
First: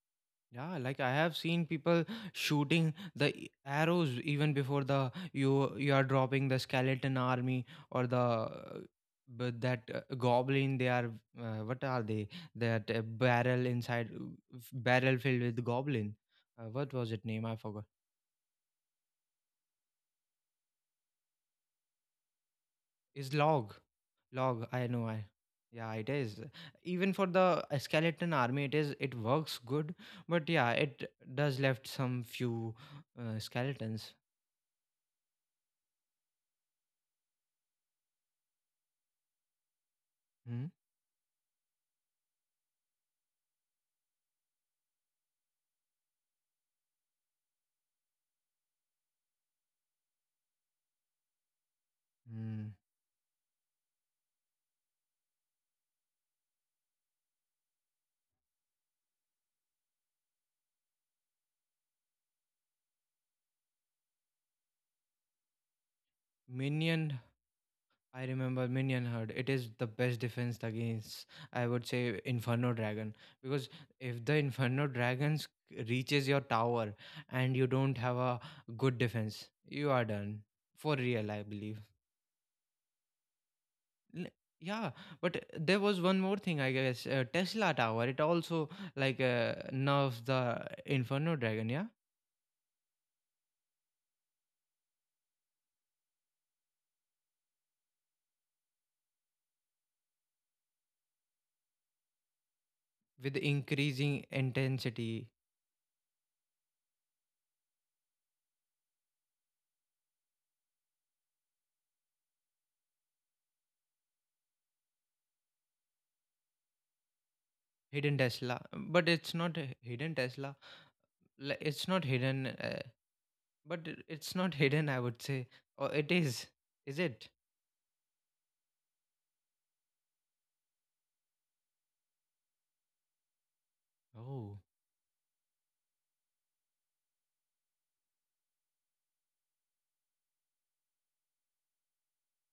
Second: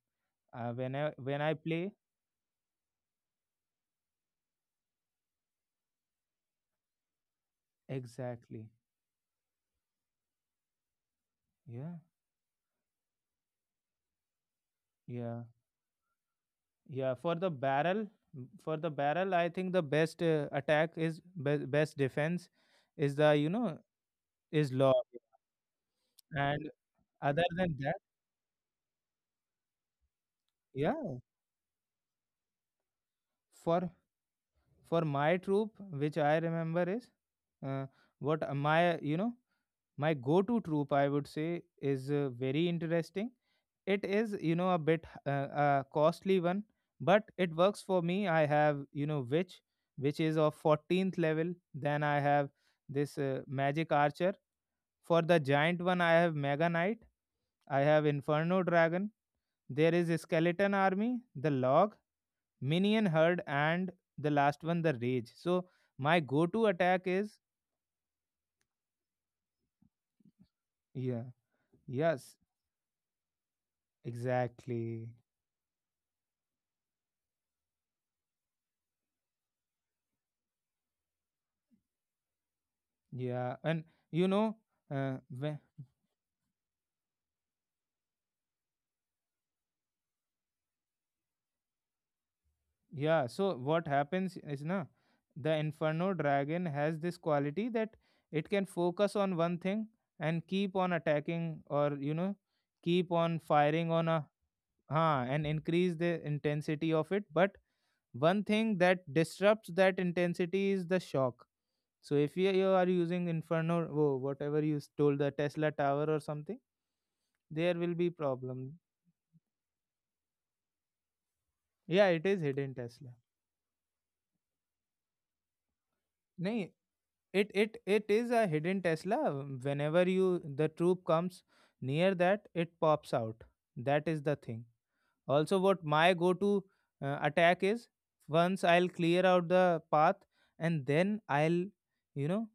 Speaker 2: Yeah,
Speaker 1: When
Speaker 2: like, I
Speaker 1: i
Speaker 2: have
Speaker 1: when i
Speaker 2: seen
Speaker 1: play.
Speaker 2: people shooting the arrows even before the you are dropping the skeleton army, or the
Speaker 1: Exactly.
Speaker 2: but that goblin. They are what
Speaker 1: Yeah.
Speaker 2: are they, that barrel filled
Speaker 1: Yeah.
Speaker 2: with goblin. What was
Speaker 1: Yeah.
Speaker 2: it
Speaker 1: For
Speaker 2: name,
Speaker 1: the
Speaker 2: I forgot?
Speaker 1: barrel, I think the best attack is, best defense is
Speaker 2: Is
Speaker 1: the you
Speaker 2: log.
Speaker 1: know
Speaker 2: Log,
Speaker 1: is
Speaker 2: I
Speaker 1: law.
Speaker 2: know. I Yeah, it is.
Speaker 1: And
Speaker 2: Even for
Speaker 1: other
Speaker 2: the
Speaker 1: than that,
Speaker 2: skeleton army, it is it works good, but yeah, it
Speaker 1: yeah.
Speaker 2: does left some few
Speaker 1: for
Speaker 2: skeletons.
Speaker 1: for my troop, which I remember is, uh, what my you know my go to
Speaker 2: Hmm?
Speaker 1: troop, I would say, is very interesting. It is, you know, a bit costly one, but it works for me. I have, you know, which is of 14th level. Then I have
Speaker 2: Hmm.
Speaker 1: this magic archer. For the giant one I have mega knight. I have inferno dragon. There is a skeleton army, the log, Minion Herd, and the last one, The Rage. So my go-to attack
Speaker 2: minion
Speaker 1: is.
Speaker 2: I remember minion herd. It is the best defense
Speaker 1: Yeah,
Speaker 2: against, I would say,
Speaker 1: yes,
Speaker 2: inferno dragon, because if the inferno
Speaker 1: exactly,
Speaker 2: dragons reaches your tower and you don't have a good defense, you are done for real, I believe.
Speaker 1: yeah. And
Speaker 2: L-
Speaker 1: you know,
Speaker 2: yeah, but
Speaker 1: when.
Speaker 2: there was one more thing, I guess, tesla tower. It also, like, nerfs the inferno dragon, yeah,
Speaker 1: Yeah. So what happens is na, the Inferno Dragon has this quality that it can focus on one thing and keep on attacking, or, you know, keep
Speaker 2: with
Speaker 1: on firing on
Speaker 2: increasing
Speaker 1: a, ha,
Speaker 2: intensity.
Speaker 1: and increase the intensity of it. But one thing that disrupts that intensity is the shock. So if you are using Inferno, oh, whatever, you stole the Tesla tower or something, there will be
Speaker 2: Hidden tesla.
Speaker 1: problem.
Speaker 2: But it's not a hidden tesla. Like, it's not
Speaker 1: Yeah, it is
Speaker 2: hidden.
Speaker 1: hidden
Speaker 2: uh,
Speaker 1: Tesla.
Speaker 2: but it's not *laughs* hidden, I would say. Or it is.
Speaker 1: No,
Speaker 2: Is it?
Speaker 1: it is a hidden Tesla. Whenever you the troop comes near that, it pops out. That is the
Speaker 2: Oh.
Speaker 1: thing. Also, what my go-to attack is, once I'll clear out the path and then I'll, you know,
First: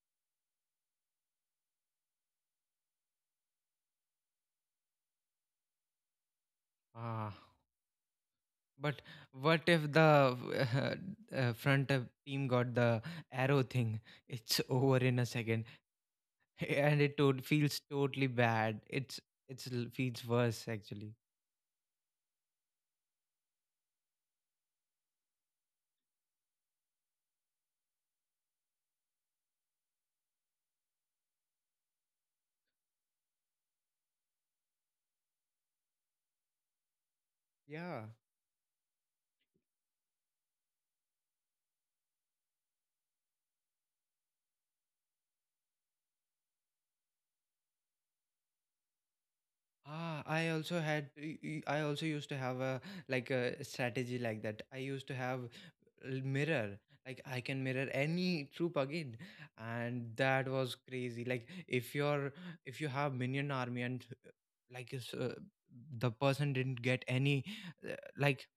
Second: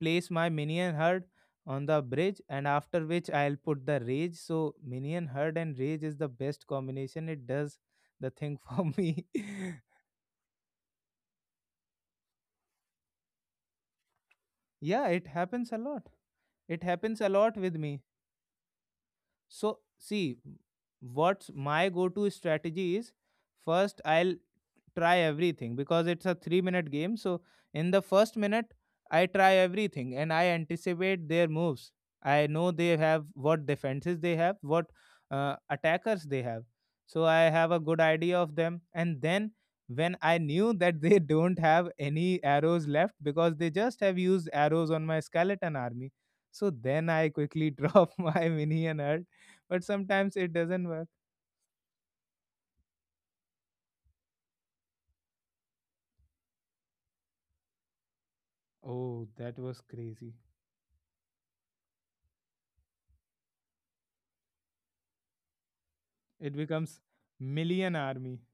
Speaker 1: place my minion herd on the bridge, and after which I'll put the rage. So minion herd and rage is the best combination.
Speaker 2: Ah,
Speaker 1: It does the thing for *laughs*
Speaker 2: but
Speaker 1: me.
Speaker 2: what if the *laughs* front team got the arrow thing? It's over
Speaker 1: Yeah,
Speaker 2: in a
Speaker 1: it
Speaker 2: second,
Speaker 1: happens a lot. It
Speaker 2: and it
Speaker 1: happens a lot
Speaker 2: feels
Speaker 1: with me.
Speaker 2: totally bad. It's
Speaker 1: So
Speaker 2: l- feels
Speaker 1: see,
Speaker 2: worse actually.
Speaker 1: what's my go-to strategy is, first I'll try everything because it's a 3-minute game. So in the first minute I try everything and I anticipate their moves. I know they have what defenses they have, what attackers they have. So I have a
Speaker 2: Yeah.
Speaker 1: good idea of them. And then when I knew that they *laughs* don't have any arrows left, because they just have used arrows on my skeleton army, so then I quickly *laughs* drop my minion herd. But
Speaker 2: Ah,
Speaker 1: sometimes
Speaker 2: I
Speaker 1: it
Speaker 2: also
Speaker 1: doesn't
Speaker 2: had.
Speaker 1: work.
Speaker 2: I also used to have a like a strategy like that. I used to have mirror. Like, I can mirror any troop again,
Speaker 1: Oh, that was
Speaker 2: and
Speaker 1: crazy.
Speaker 2: that was crazy. Like, if you're if you have minion army and, like is, uh, the person
Speaker 1: It
Speaker 2: didn't
Speaker 1: becomes
Speaker 2: get any uh,
Speaker 1: Million Army.
Speaker 2: like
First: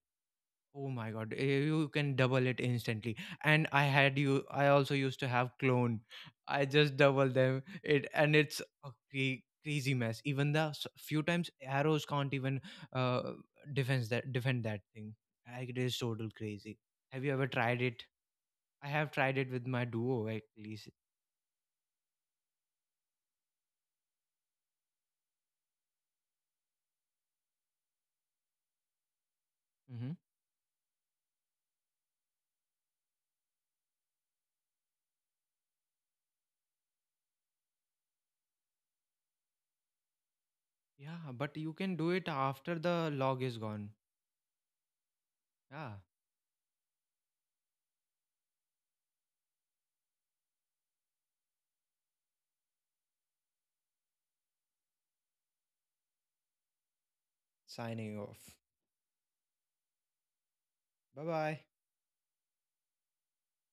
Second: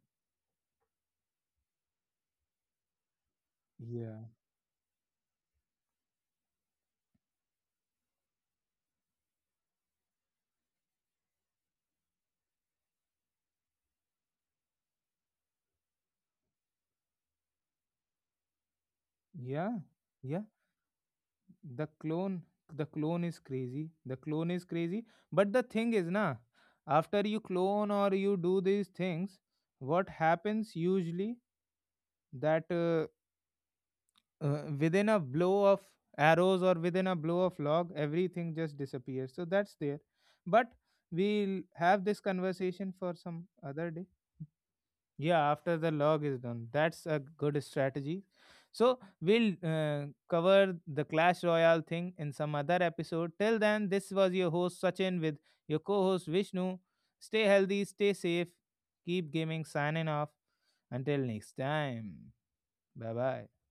Speaker 2: oh my god, eh, you can double it instantly. And I had
Speaker 1: Yeah.
Speaker 2: you I also used to have clone. I just double them it and it's a crazy mess. Even the few times arrows can't even uh defense that defend that thing. Like, it is total crazy. Have you ever tried it? I have tried it with
Speaker 1: Yeah.
Speaker 2: my duo at
Speaker 1: Yeah.
Speaker 2: least.
Speaker 1: The clone the clone is crazy. The clone is crazy. But the thing is na, after you clone or you do these things, what
Speaker 2: Hmm.
Speaker 1: happens usually, that within a blow of arrows or within a blow of log, everything just disappears. So that's there. But
Speaker 2: Yeah, but
Speaker 1: we'll
Speaker 2: you can
Speaker 1: have
Speaker 2: do
Speaker 1: this
Speaker 2: it after
Speaker 1: conversation
Speaker 2: the
Speaker 1: for
Speaker 2: log
Speaker 1: some
Speaker 2: is
Speaker 1: other
Speaker 2: gone.
Speaker 1: day. Yeah, after the
Speaker 2: Yeah,
Speaker 1: log is done. That's a good strategy. So, we'll cover the Clash Royale thing in some other episode. Till then, this was your host Sachin with your co host Vishnu. Stay healthy, stay
Speaker 2: signing
Speaker 1: safe,
Speaker 2: off.
Speaker 1: keep gaming, signing off. Until
Speaker 2: Bye
Speaker 1: next
Speaker 2: bye.
Speaker 1: time. Bye bye.